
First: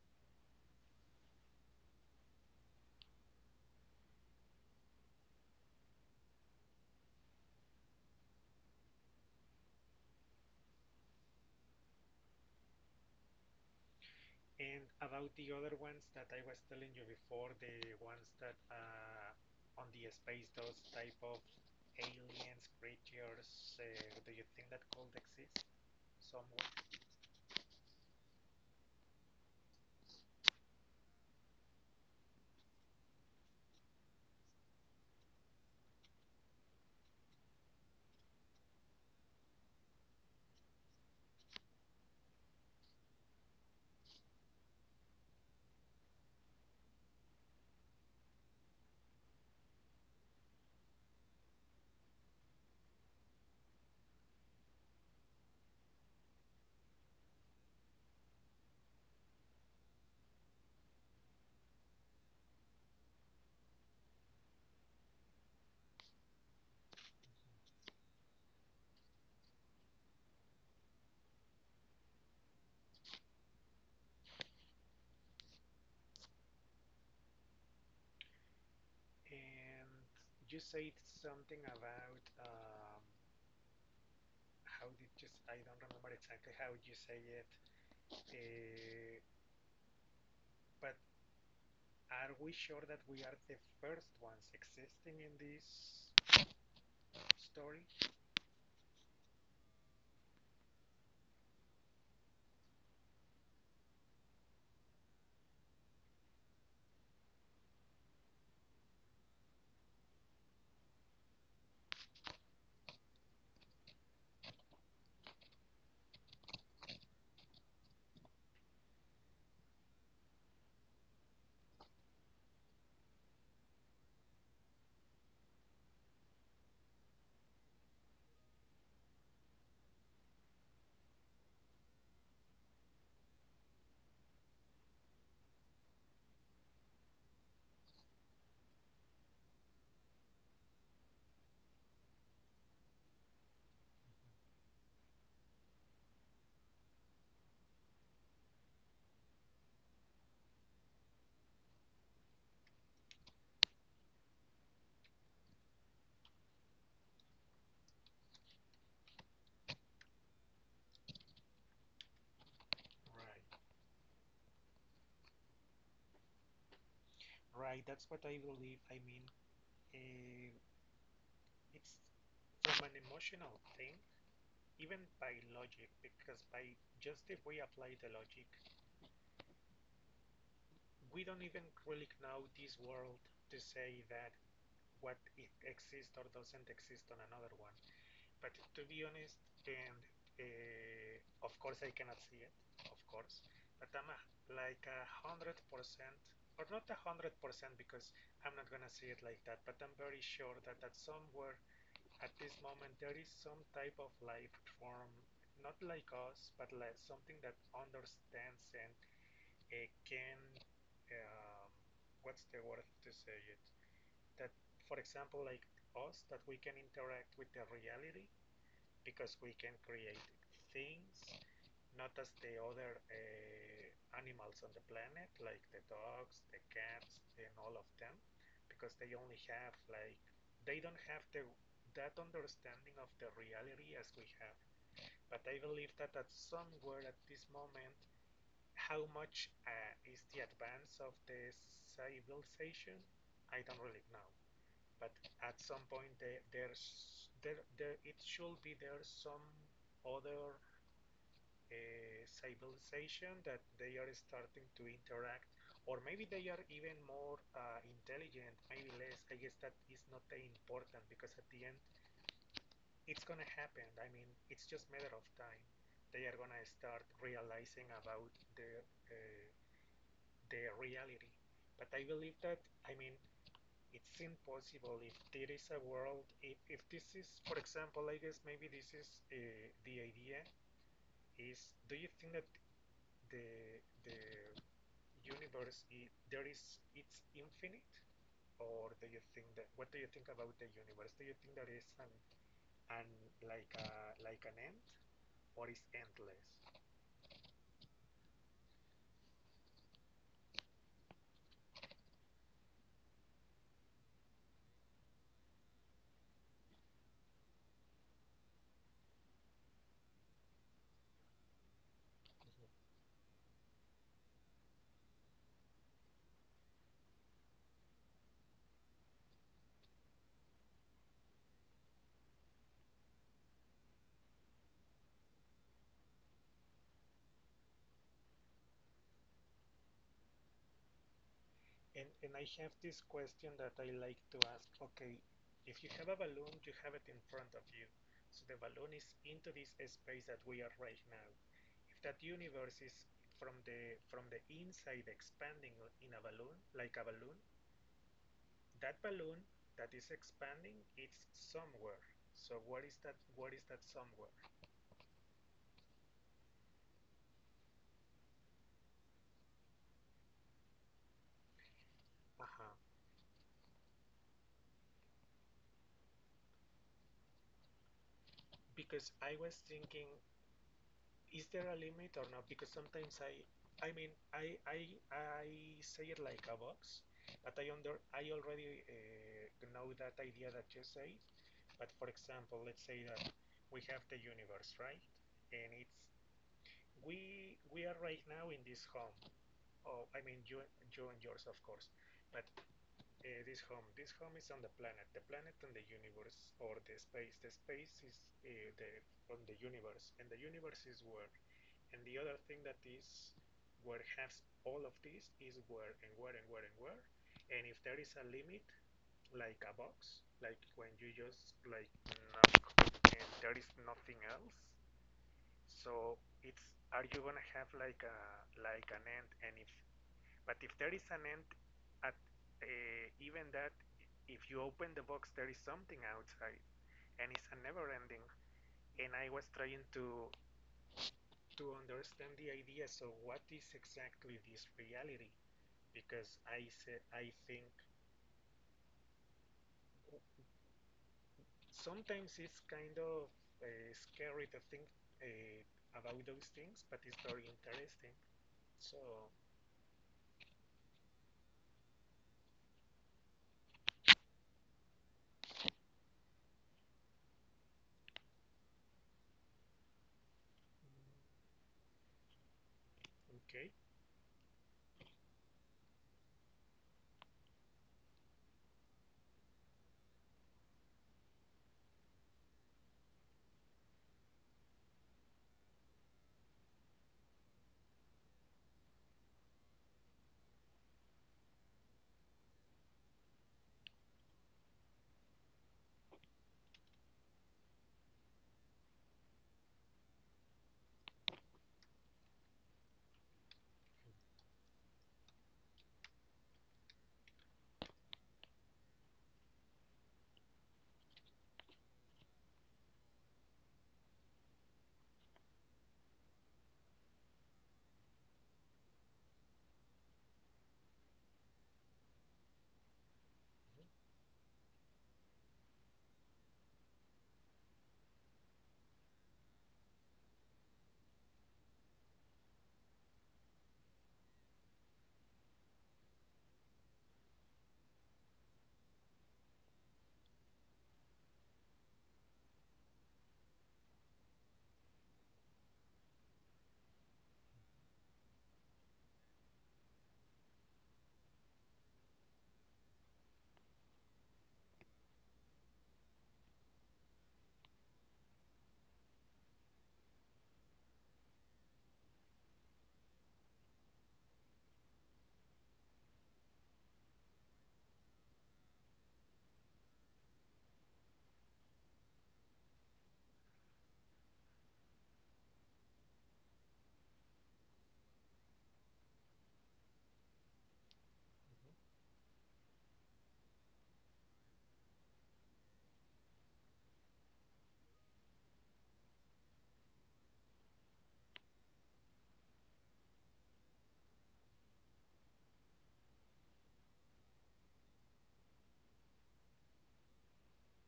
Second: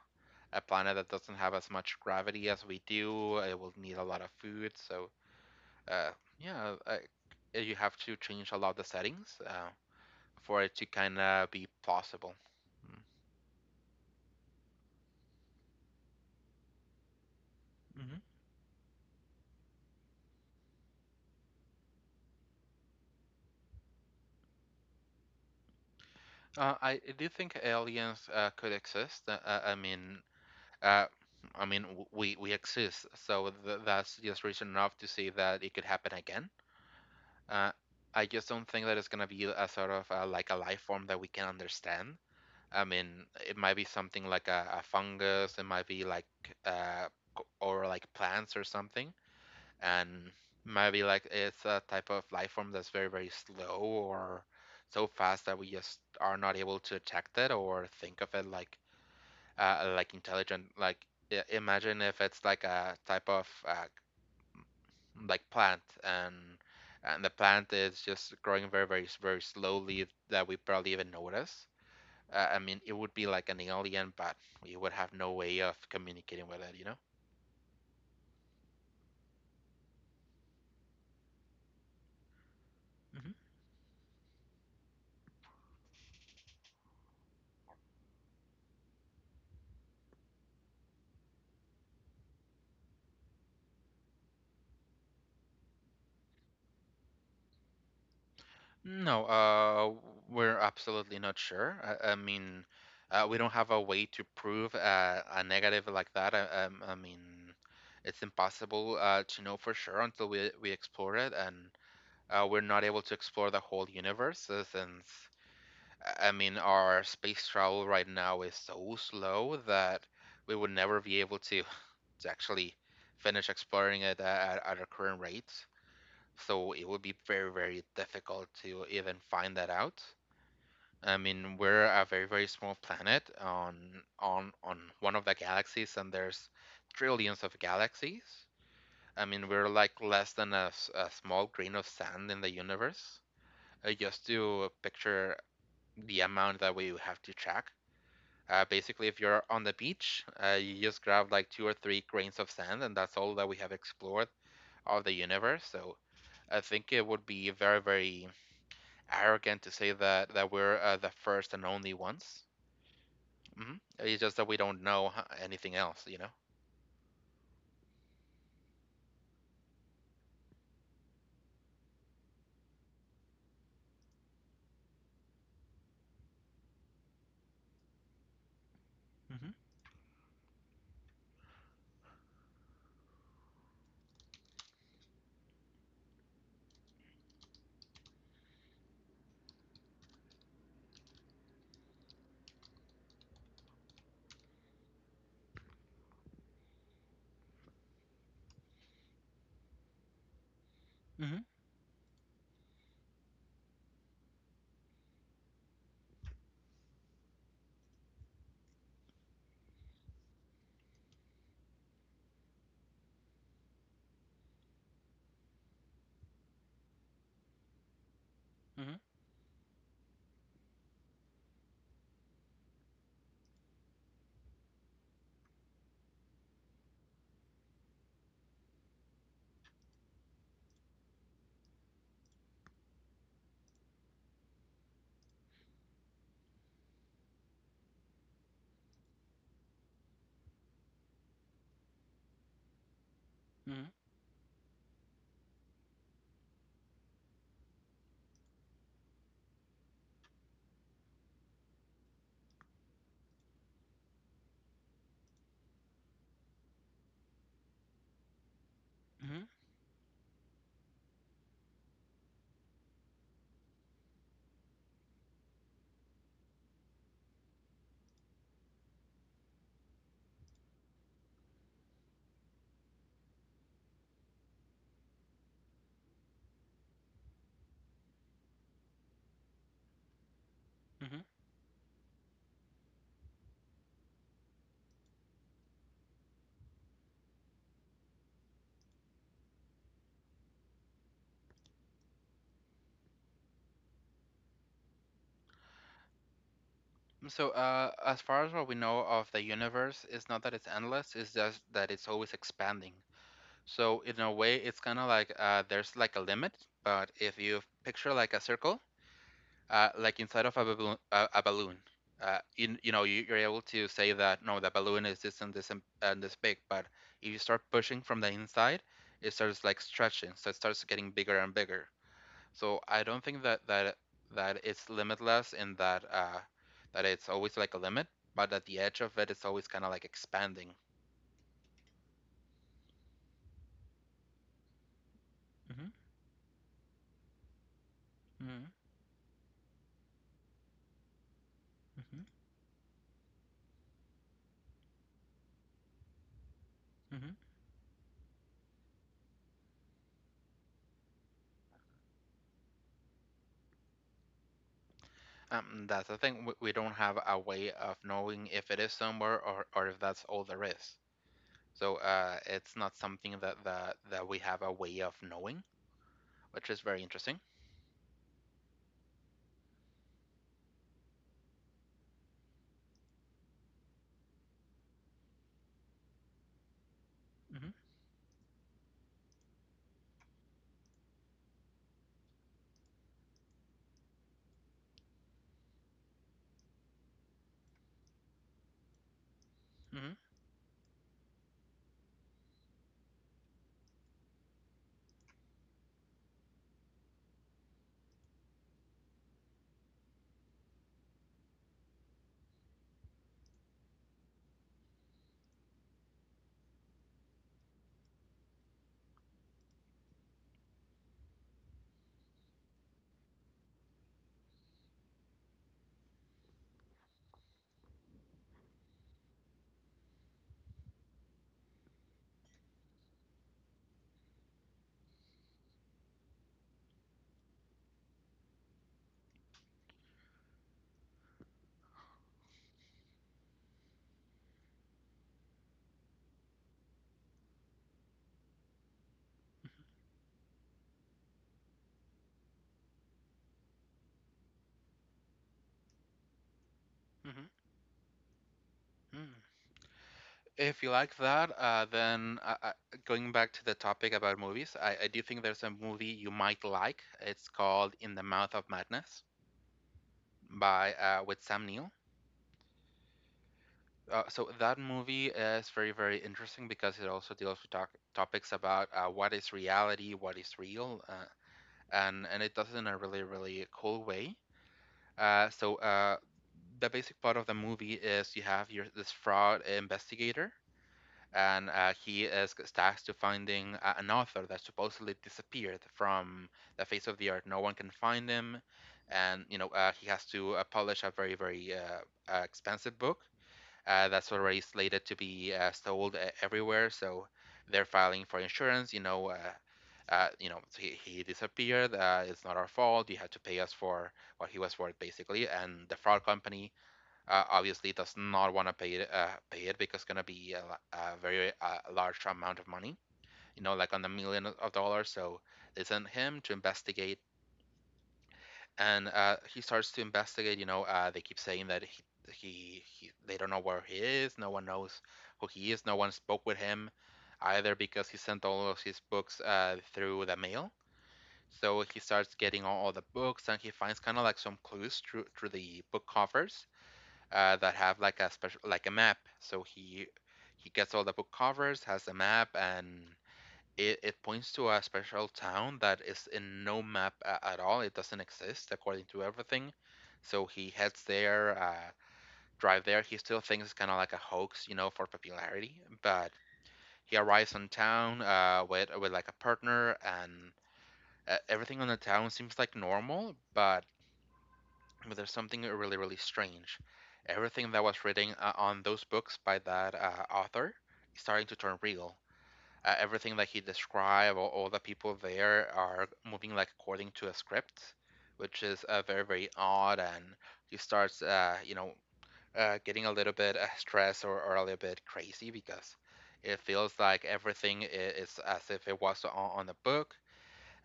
a planet that doesn't have as much gravity as we do. It will need a lot of food. So, uh, yeah, you have to change a lot of the settings for it to kind of be possible. and about the other ones that I was telling you before, the Mm-hmm. ones that on the space, those type of aliens, creatures, do you think that could exist somewhere? I do think aliens could exist. Uh, I mean, we exist, so that's just reason enough to say that it could happen again. Uh, I just don't think that it's gonna be a sort of like a life form that we can understand. I mean, it might be something like a fungus, it might be like uh, or like plants or something, and might be like it's a type of life form that's very, very slow or so fast that we just are not able to detect it or think of it like intelligent. Like imagine if it's like a type of like plant and the plant is just growing very, very, very slowly that we probably even notice I mean, it would be like an alien, but you would have no way of communicating with it, you know? And you said something about Mhm. how did you? I don't remember exactly how you say it, uh, but are we sure that we are the first ones existing in this story? No, we're absolutely not sure. I mean, we don't have a way to prove a negative like that. I I mean, it's impossible to know for sure until we explore it, and we're not able to explore the whole universe since I mean, our space travel right now is so slow that we would never be able to actually finish exploring it at our current rates. So it would be very, very difficult to even find that out. I mean, we're a very, very small planet on on one of the galaxies, and there's trillions of galaxies. I mean, we're like less than a small grain of sand in the universe. Just Mm-hmm. to picture the amount that we have to track. Basically, if you're on the beach, you just grab like two or three grains of sand, and that's all that we have explored of the universe. So I think it would be very, very arrogant to say that we're the first and only ones. Right, Hmm. It's just that we don't know anything else, you know. right. That's what I believe. Eh, it's from an emotional thing, even by logic, because by just if we apply the logic, Mm-hmm. we don't even really know this world to say that what it exists or doesn't exist on another one. But to be honest, and of course I cannot see it, of course, but I'm a, like 100%, or not 100% because I'm not gonna see it like that, but I'm very sure that at Mm-hmm. somewhere at this moment there is some type of life form, not like us, but like something that understands and can, um, what's the word to say it? That, for example, like us, that we can interact with the reality Mm-hmm. because we can create things not as the other animals on the planet, like the dogs, the cats, and all of them, because they only have like they don't have the that understanding of the reality as we have. But I believe that at somewhere at this moment, how much is the advance of the civilization? I don't really know, but at some point there's there it should be there's some other civilization that they are starting to interact or maybe they are even more intelligent, maybe less. I Mm-hmm. guess that is not that important because at the end it's gonna happen. I mean, it's just a matter of time, they are gonna start realizing about the uh, their reality. But I believe that, I mean, it's impossible if there is a world if this is for example, I guess maybe this is the idea Mm-hmm. is, do you think that the universe, I there is, it's infinite, or do you think that, what do you think about the universe? Do you think there is an, like a like an end, or is endless? So, as far as what we know of the universe, it's not that it's endless, it's just that it's always expanding. So, in a way, it's kind of like there's like a limit, but if you picture like a circle, like inside of a balloon, a balloon. Mhm. You know, you are able to say that no, the balloon is this and this and this big, but if you start pushing from the inside, it starts like stretching, so it starts getting bigger and bigger. So I don't think that that it's limitless in that that it's always like a limit, but at the edge of it, it's always kind of like expanding. And I have this question that I like to ask. Okay, if Mm-hmm. you have a balloon, you have it in front of you. So the balloon is into this space that we are right now. If that Mm-hmm. universe is from the inside expanding in a balloon, like a Mm-hmm. Balloon that is expanding, it's somewhere. So what is that? What is that somewhere? That's the thing. We don't have a way of knowing if it is somewhere, or if that's all there is. So Uh-huh. it's not something that we have a way of knowing, which is very interesting. Because I was thinking, is there a limit or not? Because sometimes I mean, I say it like a box, but hmm I under I already know that idea that you say. But for example, let's say that we have the universe, right? And it's we are right now in this home. Oh, I hmm mean you, you and yours, of course. But this home is on the planet and the universe, or the space. The space is uh, the on the universe, and the universe is where. And the other thing that is where has all of this is where and where and where and where. And if there is a limit, like a box, like when you just like knock and there is nothing else, so it's, are you gonna have like a like an end? And if but if there is an end at even that, if you open the box, there is something outside, and it's a never ending. And I was trying to understand the idea. So what is exactly this reality? Because I said I think sometimes it's kind of scary to think uh, about those things, but it's very hmm interesting. So hmm If you like that, then going back to the topic about movies, I do think there's a movie you might like. It's called In the Mouth of Madness by with Sam Neill. okay. So that movie is very, very interesting because it also deals with talk topics about what is reality, what is real, and it does it in a really, really cool way. Uh, so uh, the basic plot of the movie is you have your this fraud investigator, and he is tasked to finding an author that supposedly disappeared from the face of the earth. No one can find him, and you know he has to publish a very very expensive book that's already slated to be sold everywhere. So they're filing for insurance. He disappeared. It's not our fault. You had to pay us for what he was worth, basically. And the fraud company obviously does not want to pay it because it's gonna be a very large amount of money, you know, Mhm, like on the million of dollars. So they send him to investigate, and he starts to investigate. You know, they keep saying that he they don't know where he is. No one knows who he is. No one spoke with him either because he sent all of his books through the mail. So he starts getting all the books, and he finds kind of like some clues through the book covers that have like a special like a map. So he gets all the book covers, has a map, and it points to a special town that is in no map at all. It doesn't exist according to everything. So he heads there, drive there. He still thinks it's kind of like a hoax, you know, for popularity, but he arrives in town with like a partner, and everything on the town seems like normal, but there's something really really strange. Everything that was written on those books by that author is starting to turn mhm, real. Everything that he described, all the people there are moving like according to a script, which is very very odd. And he starts, getting a little bit stressed or a little bit crazy because it feels like everything is as if it was on the book.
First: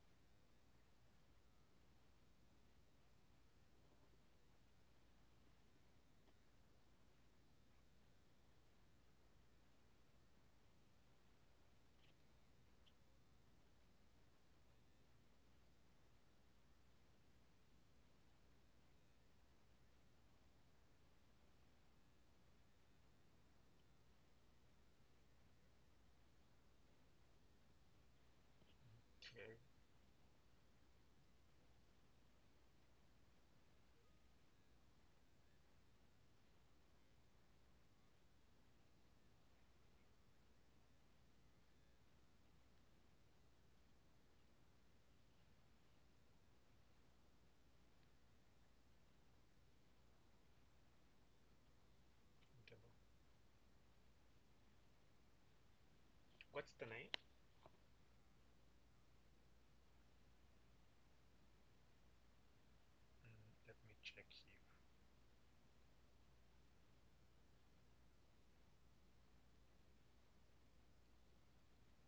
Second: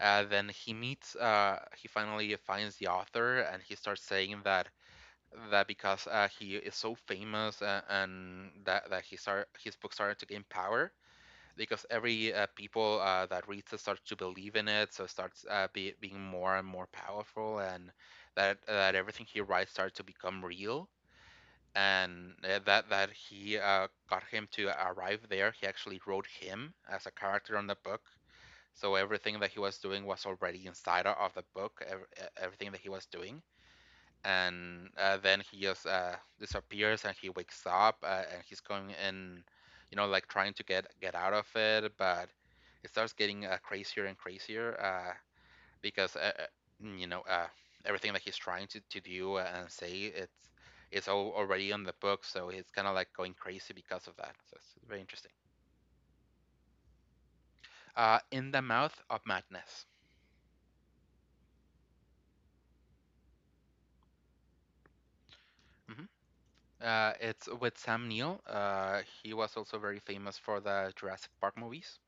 Then he meets, he finally finds the author, and he starts saying that because he is so famous and that that he start his book started to gain power because every people that reads it starts to believe in it, so it starts being more and more powerful, and that everything he writes starts to become real. And that that he got him to arrive there. He actually wrote him as a character on the book, so mhm. everything that he was Yeah. doing was already inside of the book, everything that he was doing. And then he just disappears, and he wakes up and he's going in, you know, like trying to get out of it, but it starts getting crazier and crazier because you know everything that he's trying to do and say, it's all already in the book, so he's kind of like going crazy because of that. So it's very interesting. What's the name? In the Mouth of Madness. Mm, let me check here. Mhm. It's with Sam Neill. He was also very famous for the Jurassic Park movies.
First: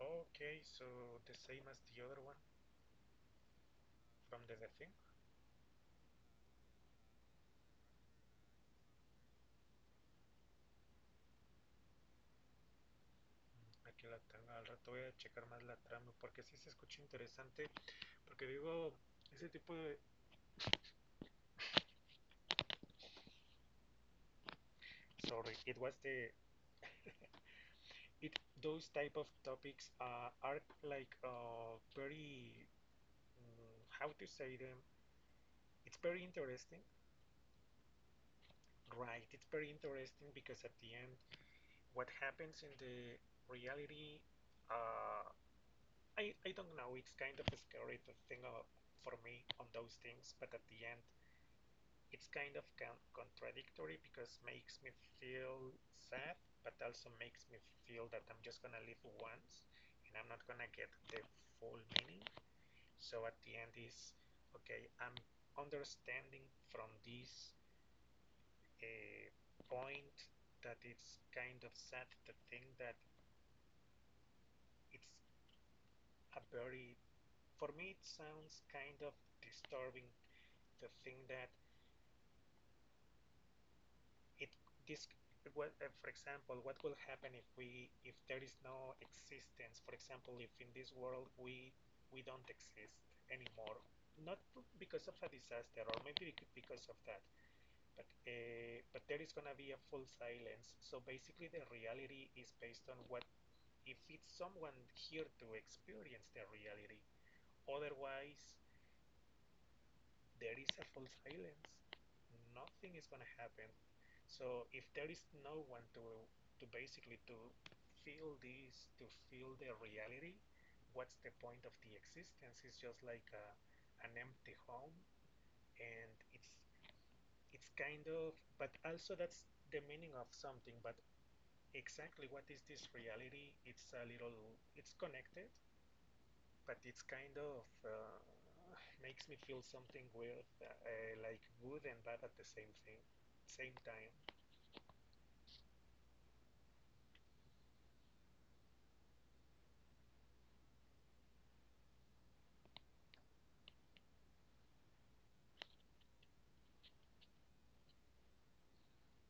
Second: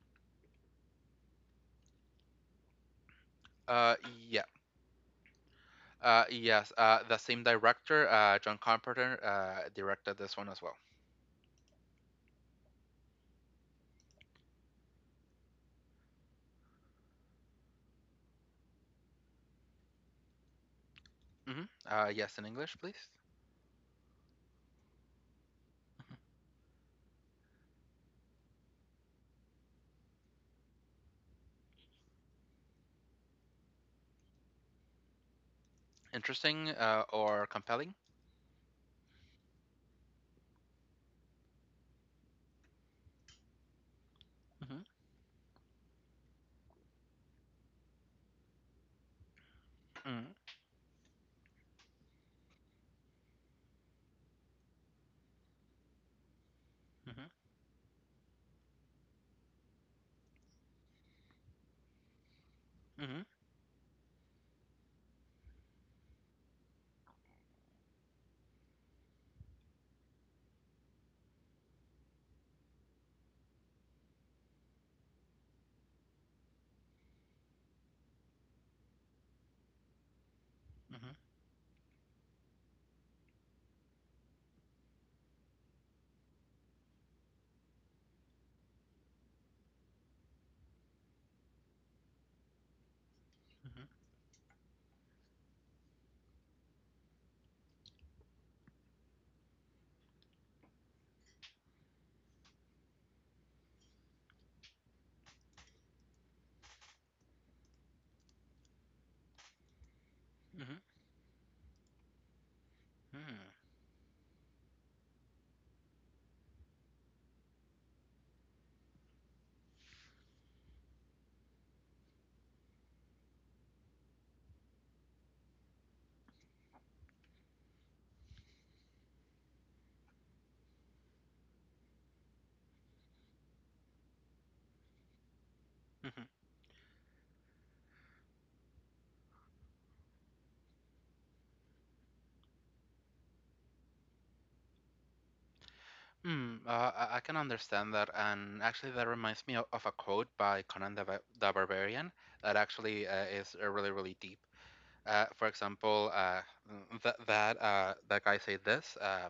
Okay, so the same as the other one Uh, from yeah. The Thing. Yes. The same director, John Carpenter, directed this one as well. Mm, Aquí la tengo, al rato voy a checar más la trama porque sí se escucha interesante. Porque digo, ese tipo de. Hmm. Yes, in English, please. Sorry, it was the. It, those type of topics are like very. Mm, how to say them? It's very Interesting, interesting, or compelling. right? It's very interesting because at the end, what happens in the reality. Hmm. Uh, I don't know. It's kind of scary to think of, for me on those Hmm. things, but at the end, it's kind of contradictory because makes me feel sad, but also Hmm. makes me feel that I'm just gonna live once and I'm not gonna get the full meaning. Hmm. So at the end is okay. I'm understanding from this uh, point that it's kind of sad to think that it's a very, for me it sounds kind of disturbing, the thing that it this what for example what will happen if we if there is no existence, for example if in this world we don't exist anymore, Hmm. not because of a disaster or maybe because of that, but there is gonna be a full silence, so basically the reality is based on what, if it's someone here to experience the reality, otherwise there is Hmm. a full silence. Nothing is Hmm. gonna Hmm. happen. So if there is no one to basically to feel this, to feel the reality, what's the point of the existence? It's just like a, an empty home, and it's kind of. But also that's the meaning of something. But exactly what is this reality? It's a little. It's connected, but it's kind of makes me feel something weird, like good and bad at the same time. Mm, I can understand that, and actually, that reminds me of a quote by Conan the Barbarian that actually is really, really deep. For example, that that guy said this.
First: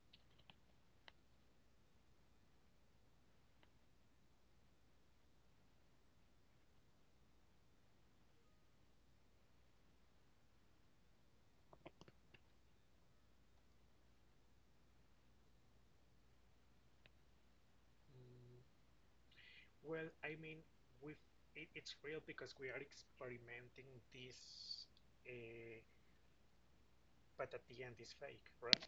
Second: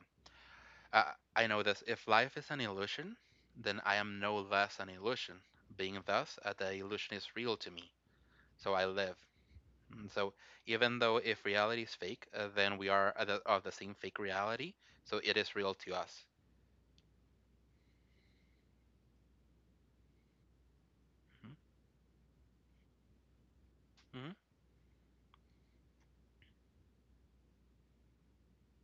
I-, I know this. If life is an illusion, then I am no less an illusion. Being thus, the illusion is real to me, so I live. Mm, so even though if reality is fake, then we are of of the same fake reality, so it is real to us. Mm, well, I mean, we it, it's real because we are experimenting Hmm. this, uh, but at the end it's fake, right?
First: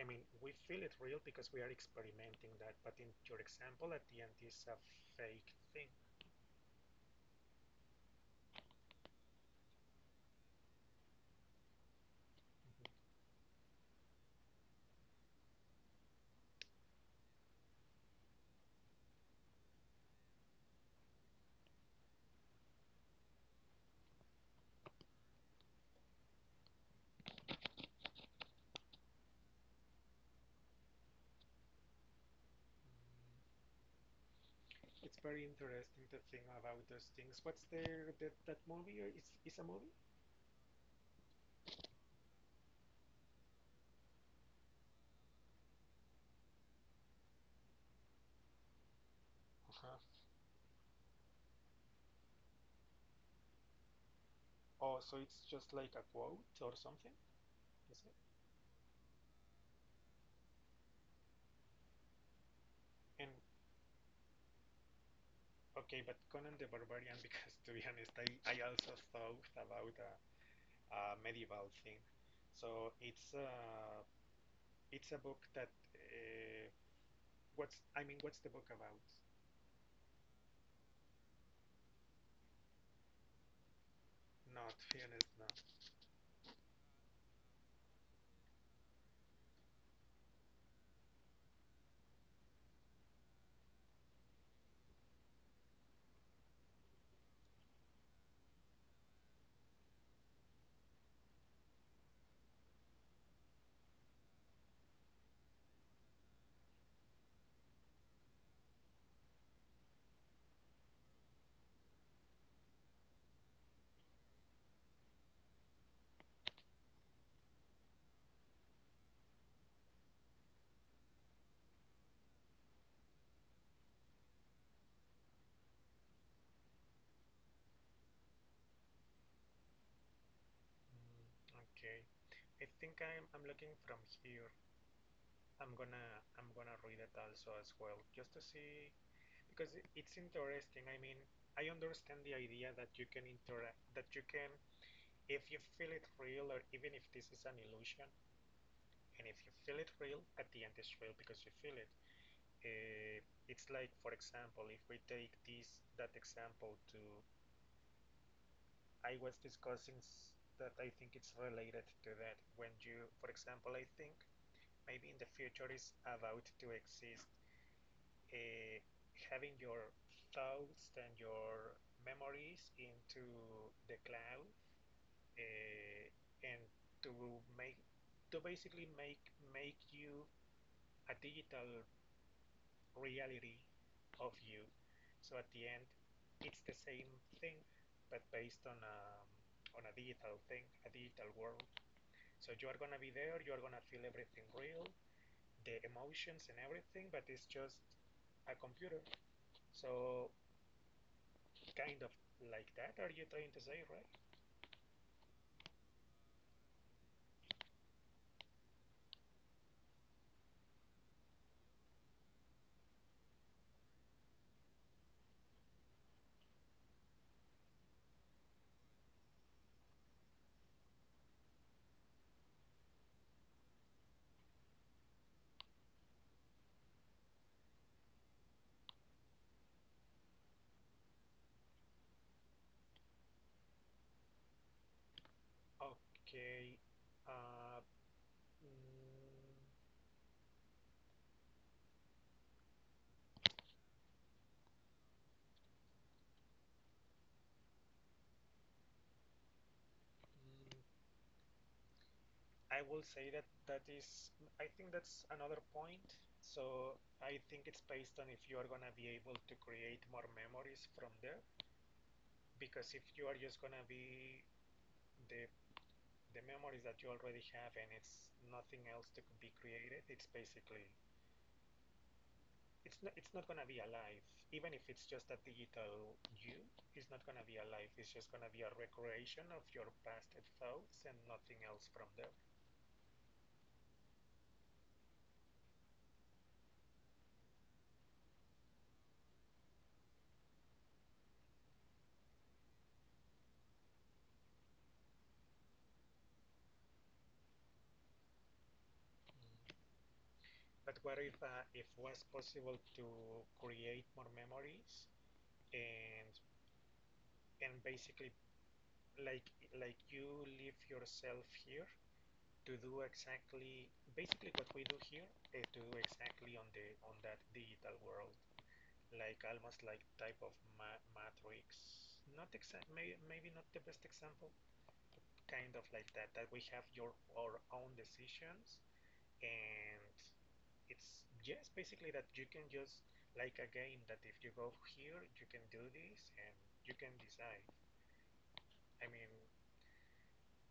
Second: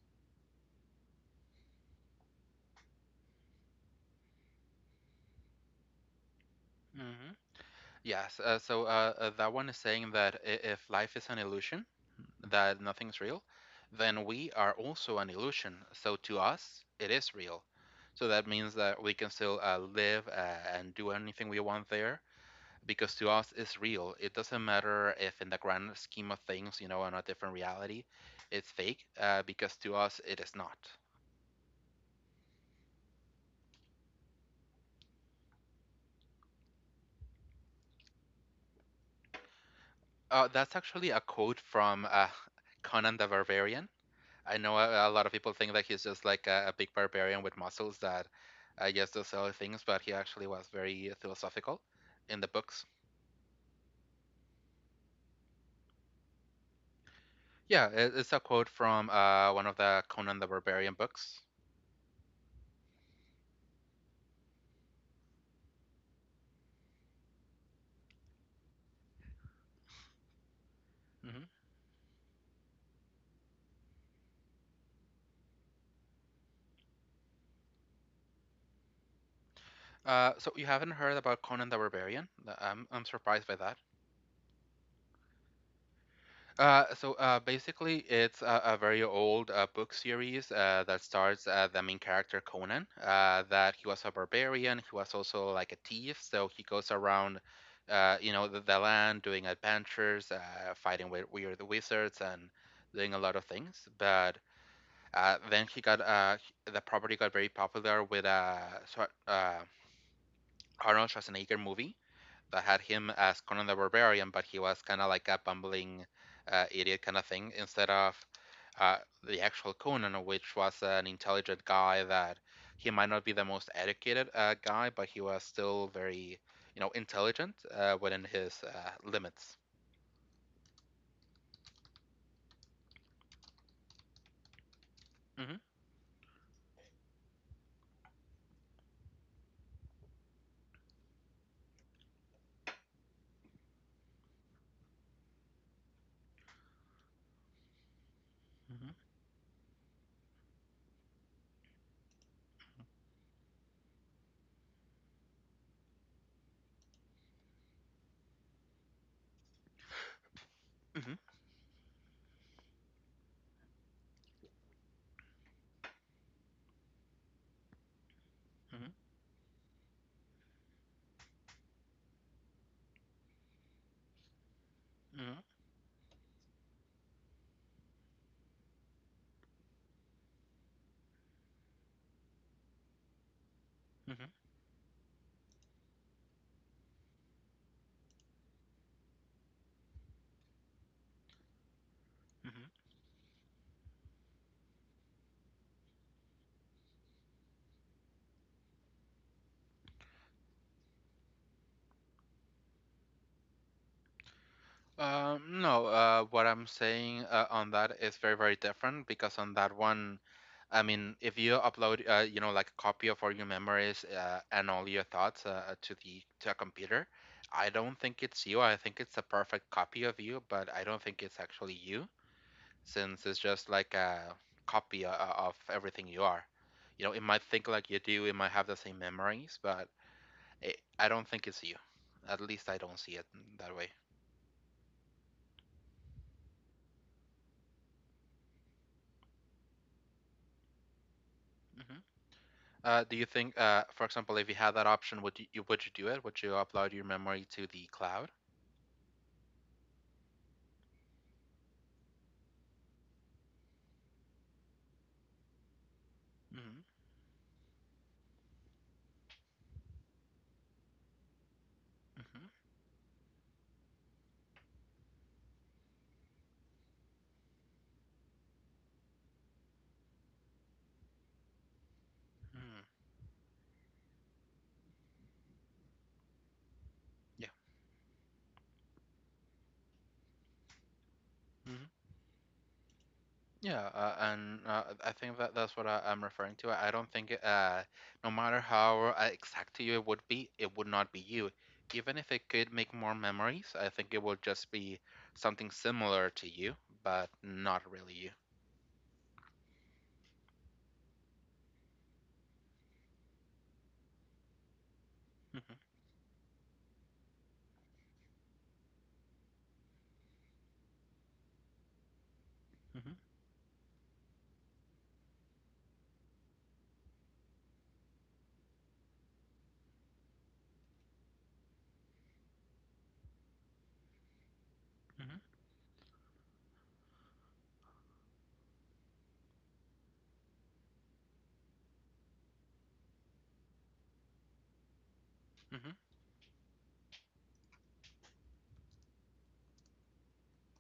I mean, we feel it real because we are experimenting that, but in your example, at the end is a fake thing. Hmm. Yes. That one is saying that if life is an illusion, that Mhm. nothing's real, then we are also an illusion. So to us, it is real. So that means that we can still live and do anything we want there because to us it's real. It doesn't matter if in the grand scheme of things, you know, in a different reality, it's fake because to us it is not. Mm, it's very interesting to think about those things. What's the, that that movie? Or is a movie? That's actually a quote from Conan the Barbarian. I know a lot of people think that he's just like a big barbarian with muscles that I guess does silly things, but Uh-huh. he actually was very philosophical in the books. Oh, so it's just like a quote or something, Yeah, is it? It's a quote from one of the Conan the Barbarian books. And okay, but Conan the Barbarian, because to be honest, I also thought about a Hmm. medieval thing. So it's a book that uh, what's I mean, what's the book about? You haven't heard about Conan the Barbarian? I'm surprised by that. Not to be honest, no. Basically, it's a very old book series that starts the main character Conan. That he was a barbarian. He was also like a thief. So he goes around, you know, the land doing adventures, fighting with weird wizards, and doing a lot of things. But then he got the property got very popular with a Schwar- uh, Arnold Schwarzenegger movie. I had him as Conan the Barbarian, but he was kind of like a bumbling idiot kind of thing instead of uh, the actual Conan, which was an intelligent guy that he might not be the most educated guy, but he was still very, you know, intelligent within his limits. Mm, okay, I think I'm looking from here. Mhm, I'm gonna read it also as well, just to see, because it's interesting. I mean, I understand the idea that you can interact, that you can, if you feel it real, or even if this is an illusion, mhm, and if you feel it real, at the end it's real because you feel it. Uh, it's like, for example, if we take this that example to, I was discussing that I mhm, think it's related to that when you, for example, I think maybe in the future is about to exist, uh, mhm, having your thoughts and your memories into the cloud, mhm, uh, and to make to basically make you a digital reality mhm, of you. So at the end, it's the same thing, but based on on a digital thing, a digital world. So you are mhm. gonna be there. You are gonna feel everything real, the emotions and everything, but it's just a computer. So kind of like that, are you trying to say, right? No, what I'm saying on that is very, very different because on that one, I mean, if you upload, you know, like a copy of all your memories and all your thoughts to the to a computer, I don't think it's you. I think it's a perfect copy of you, but I don't think it's actually you, since it's just like a copy of everything you are. You know, it might think like you do, it might have the same memories, but I don't think it's you. At least I don't see it that way. Okay. Uh, mm, Hmm. Do you think, for example, if you had that option, would you do it? Would you upload your memory to the cloud? mm, I will say that that is, I think that's another point. Hmm. So I think it's based on if you are gonna be able to create more memories from there, Hmm. because if you are just gonna be the the memories that you already have and it's nothing else to be created, it's basically Mm, it's not gonna be alive. Even if it's just a digital you, it's not yeah. gonna be alive. It's just gonna be a recreation of your past thoughts and nothing Hmm. else from there. Yeah, and I think that that's what I'm referring to. I don't think, no matter how exact to you it would be, it would not be you. Even if it could make more memories, I think it would just be something similar to you, but not really you. Mm. But what if it was possible to create more memories Hmm. and and basically like you leave yourself here to do Hmm. exactly basically what we do here, to do exactly on the on that digital world, like almost like type of ma matrix. Not exact, maybe not the best example, Hmm. kind of like that, that we have your our own decisions, and it's just basically that you can just, like a game, that if you go here, you can do Hmm. this and you can decide. I mean,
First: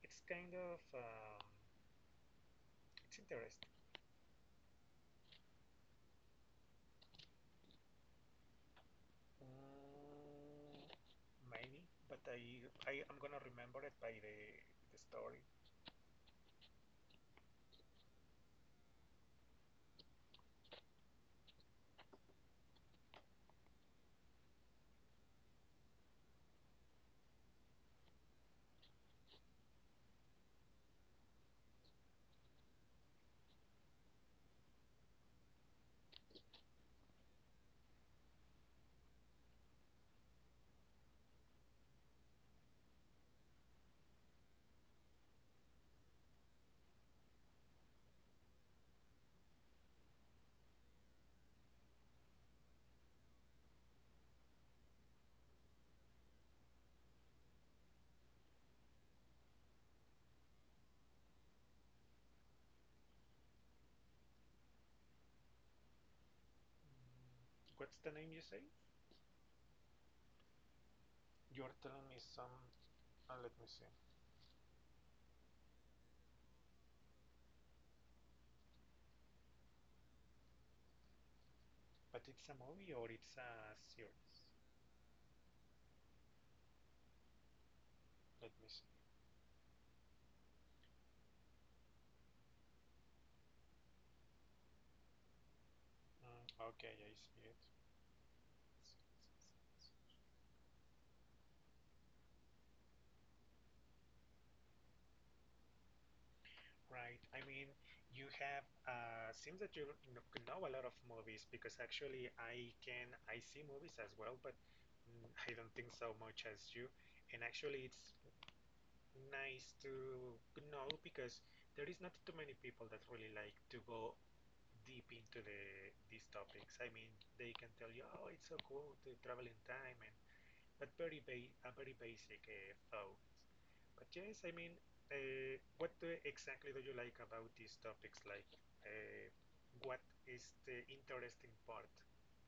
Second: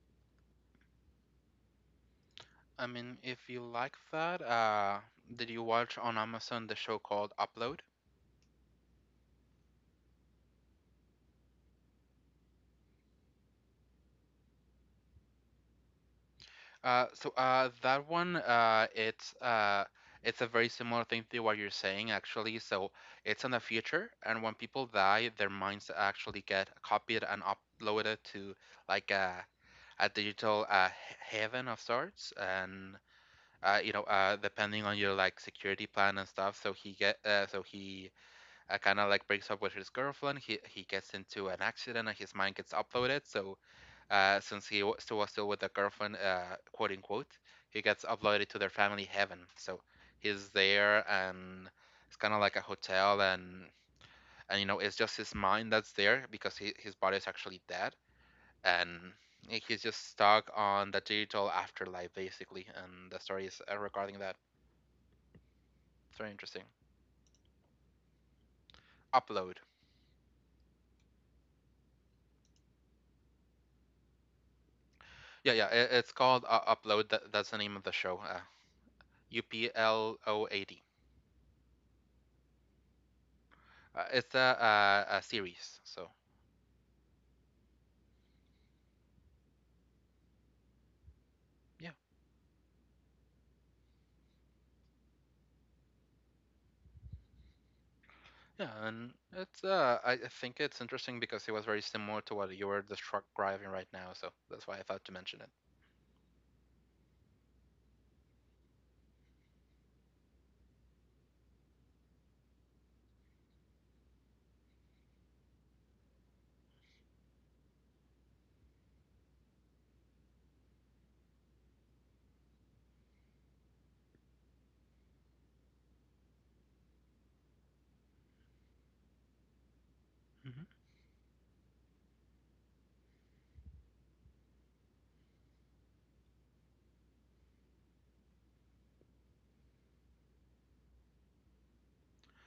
it's kind of I mean, it's if you interesting. like that, did you watch on Amazon the show called Upload? Mm, maybe, but I am gonna remember it by the story. That one, it's a very similar thing to what you're saying, actually. So it's in the future, and when people die, their minds actually get copied and uploaded to like a digital heaven of sorts, and you know, depending on your like security plan and stuff. So he kind of like breaks up with his girlfriend. He gets into an accident, and his mind gets uploaded. So since he wa- still was still with the girlfriend, quote unquote, he gets uploaded to their family heaven. So he's there, and it's kind of like a hotel, and you know it's just his mind that's there because his body is actually dead, and he's just stuck on the digital afterlife, basically. And the story is regarding that. It's very interesting. Mm, what's the name you say? Upload. You're telling me some. Let me see. Yeah, yeah. It's called Upload. That's the name of the show. Upload. But it's a movie or it's a It's series? A series. So Let me see. yeah. Mm, okay, I see it. Yeah, and it's I think it's interesting because it was very similar to what you were describing right now, so that's why I thought to mention it. Right. I mean, you have. Seems that you know a lot of movies, because actually I can. I see movies as well, but mm, I don't think so much as you. And actually, it's nice to know because there is not too many people that really like to go deep into these topics. I mean, they can tell you, oh, it's so cool to travel in time, and Mhm. but a very basic thoughts. But yes, I mean, what do, exactly do you like about these topics? Like, uh, what is the interesting part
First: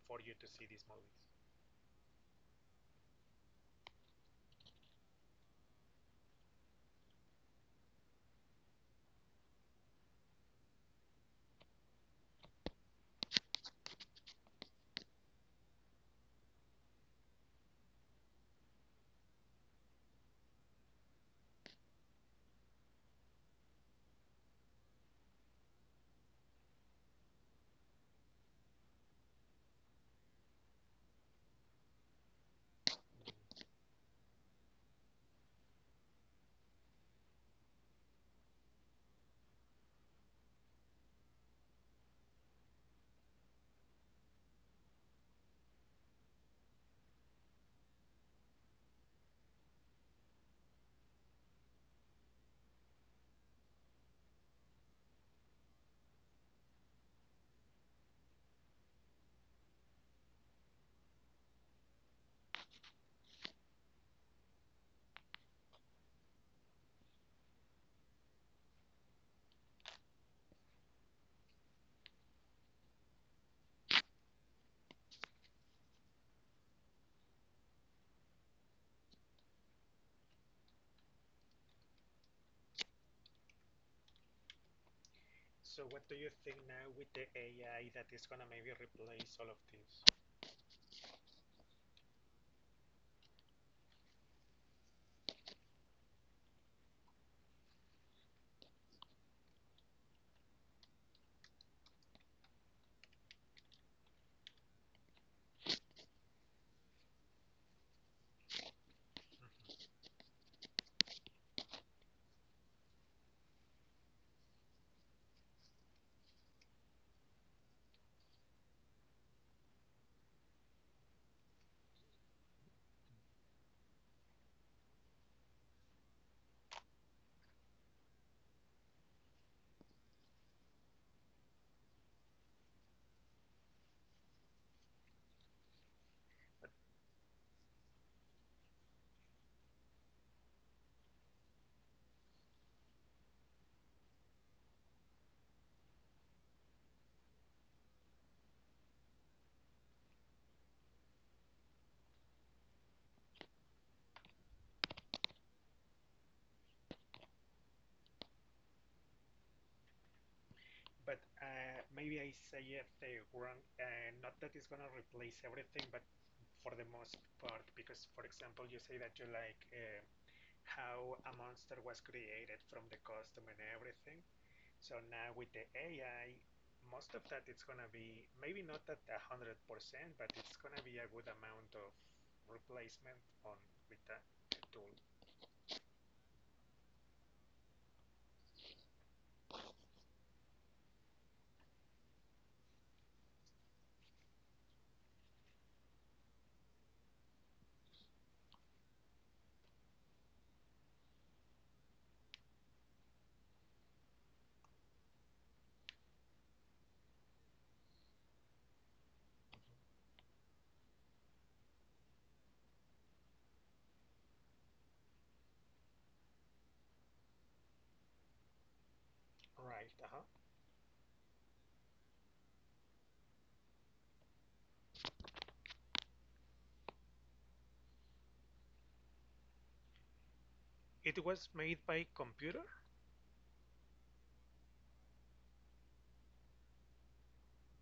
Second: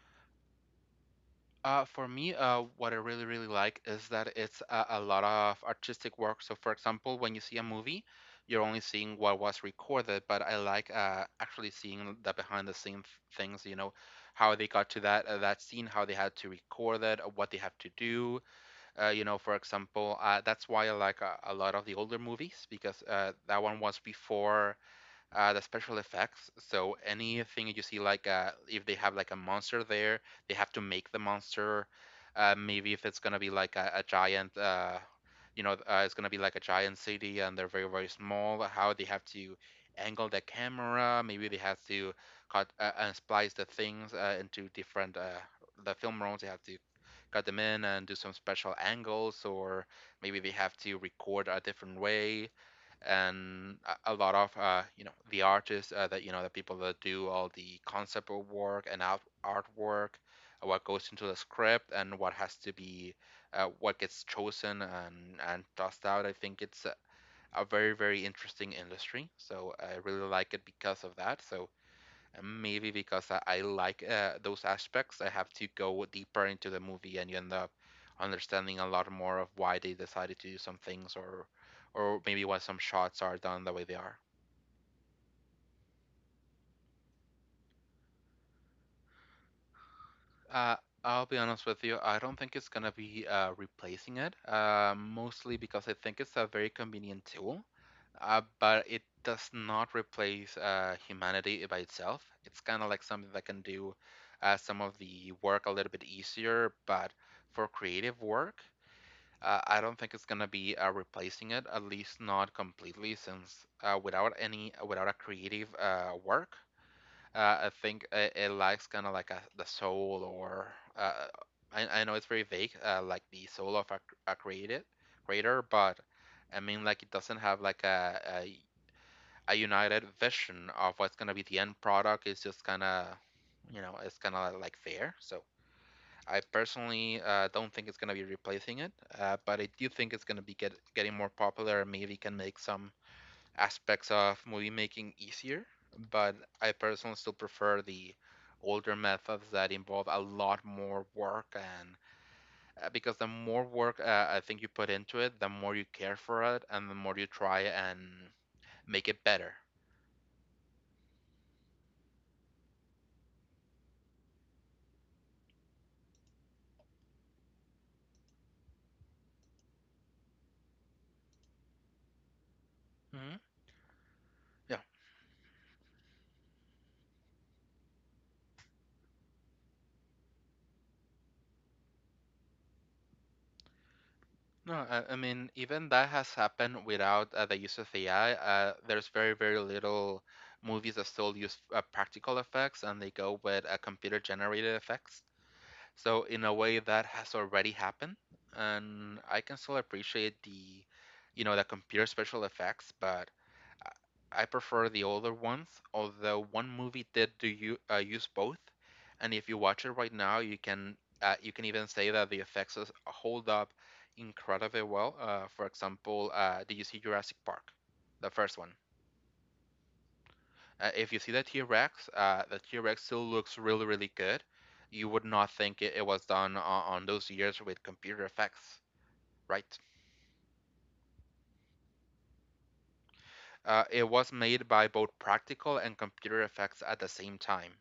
for you to see these movies? For me, what I really really like is that it's a lot of artistic work. So, for example, when you see a movie, you're only seeing what was recorded, but I like actually seeing the behind the scenes things. You know, how they got to that that scene, how they had to record it, what they have to do. For example, that's why I like a lot of the older movies, because that one was before the special effects. So anything you see, like if they have like a monster there, they have to make the monster. Maybe if it's gonna be like a giant, it's gonna be like a giant city and they're very small. How they have to angle the camera. Maybe they have to cut and splice the things into different. The film rolls they have to cut them in and do some special angles, or maybe they have to record a different way. And a lot of you know, the artists that, you know, the people that do all the concept work and artwork, what goes into the script and what has to be, what gets chosen and tossed out. I think it's a very interesting industry. So I really like it because of that. So maybe because I like those aspects, I have to go deeper into the movie, and you end up understanding a lot more of why they decided to do some things, or maybe why some shots are done the way they are. So, what do you think now with the AI that is gonna maybe replace all of this? Uh, I'll be honest with you. I don't think it's gonna be replacing it, mostly because I think it's a very convenient tool, but it does not replace humanity by itself. It's kind of like something that can do some of the work a little bit easier, but for creative work, I Mm-hmm. don't think it's gonna be replacing it, at least not completely, since without any, without a creative work. I think it lacks kind of like the soul, or I know it's very vague, like the soul of a created creator. But I mean, like, it doesn't have like a united vision of what's gonna be the end product. It's just kind of, you know, it's kind of like fair. So I personally don't think it's gonna be replacing it, but I do think it's gonna be getting more popular. And maybe can make some aspects of movie making easier, but I personally still prefer the older methods that involve a lot more work. And because the more work, I think you put into it, the more you care for it, and the more you try and make it better. But maybe I say it wrong. Not that it's gonna replace everything, but for the most part, because for example, you say that you like, how a monster was created from the Hmm. costume and everything. Yeah. So now with the AI, most of that it's gonna be, maybe not at 100%, but it's gonna be a good amount of replacement on with that No, tool. I mean, even that has happened without the use of AI. There's very, very little movies that still use practical effects, and they go with computer generated effects. So in a way that has already happened, and I can still appreciate the, you know, the computer special effects, but I prefer the older ones, although one movie did do you use both. And if you watch it right now, you can even say that hold up incredibly well. For example, did you see Jurassic Park, the first one? Right. Uh-huh. If you see the T Rex still looks really, really good. You would not think it was done on those years with computer effects, right? It was made by computer. It was made by both practical and computer effects at the same time.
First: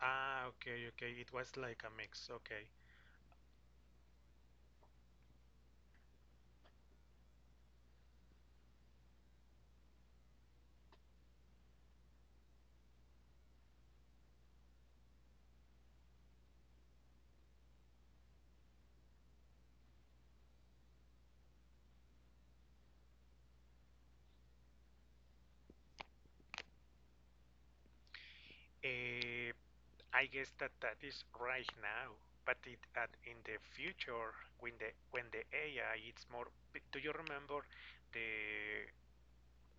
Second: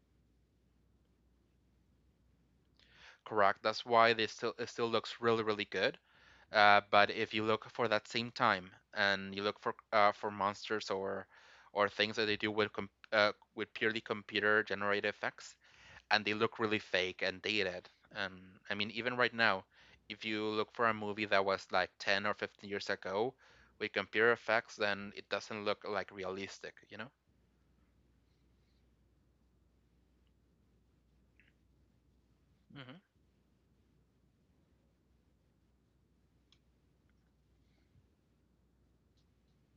Ah, okay, okay. It was like a mix. Okay. Correct. That's why they still, it still looks really, really good. But if you look for that same time and you look for monsters or things that they do with purely computer generated effects, and they look really fake and dated. And I mean, even right now, if you look for a movie that was like 10 or 15 years ago with computer effects, then it doesn't look like realistic, you know? Uh, I guess that that is right now, but it Mm-hmm. at in the future when the AI it's more. Do you remember the?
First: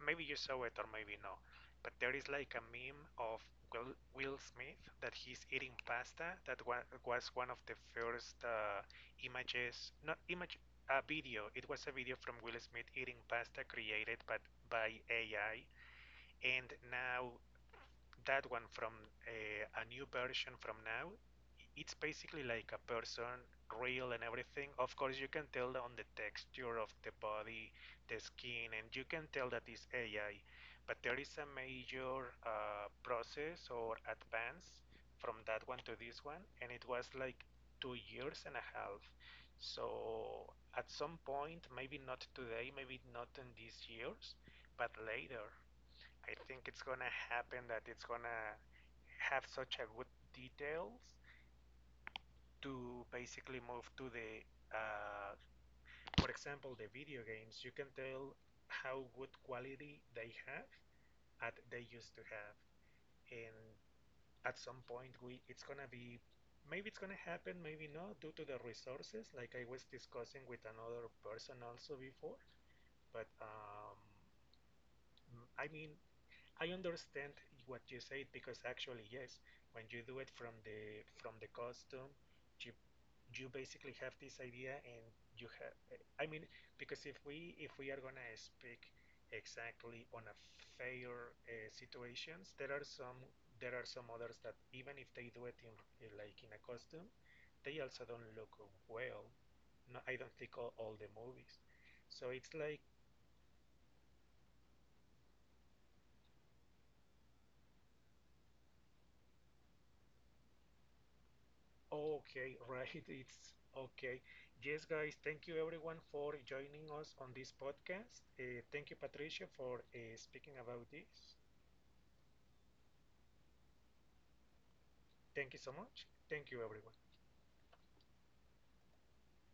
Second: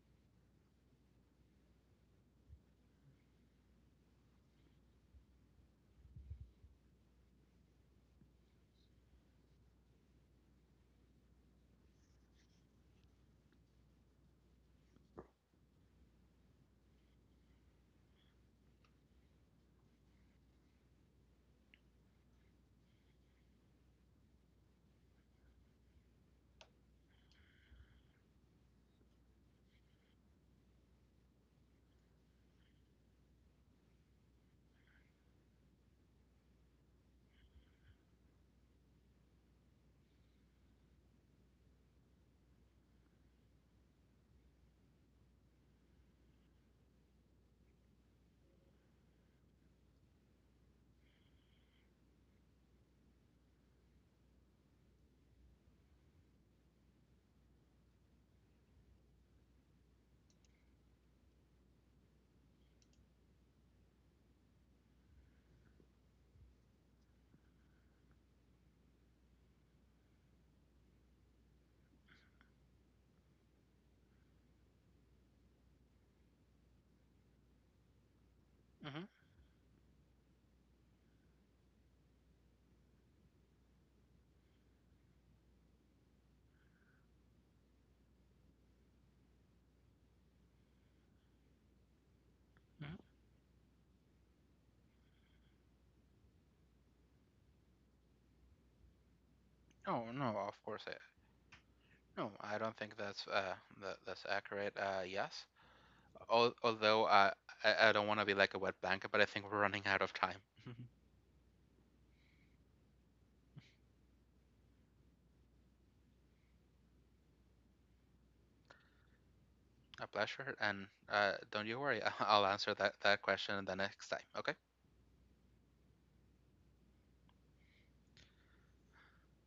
Maybe you saw it or maybe no, but there is like a meme of Will Smith that he's eating pasta. That wa Was one of the first, images, not image, a video. It was a video from Will Smith eating pasta created but by AI. And now that one from, a new version from now, it's basically like a person, real and everything. Of course you can tell on the texture of the body, the skin, and you can tell that it's AI, but there is a major process or advance from that one to this one, and it was like 2 years and a half. So at some point, maybe not today, maybe not in these years, but later, I think it's gonna happen that it's gonna have such a good details to basically move to the, uh, for example, the video games, you can tell how good quality they have, that they used to have. And at some point we, it's gonna be, maybe it's gonna happen, maybe not due to the resources, like I was discussing with another person also before, but I mean, I understand what you said, because Mm-hmm. actually, yes, when you do it from the costume, you you basically have this idea and you have. I mean, because if we are gonna speak exactly on a fair situations, there are Mm-hmm. some, there are some others that even if they do it in, like in a costume, they also don't look well. No, Oh I don't no, think of course, all the movies. So no, it's I don't like think that's that's accurate. Yes. Al- although I don't want to be like a wet blanket, but I think we're running out of time. okay, right. It's okay. Yes, guys, thank you everyone for joining us on this podcast. Thank you, Patricia, for A speaking pleasure. about And this. don't you worry, I'll answer that question the next time. Okay. Thank you so much. Thank you, everyone.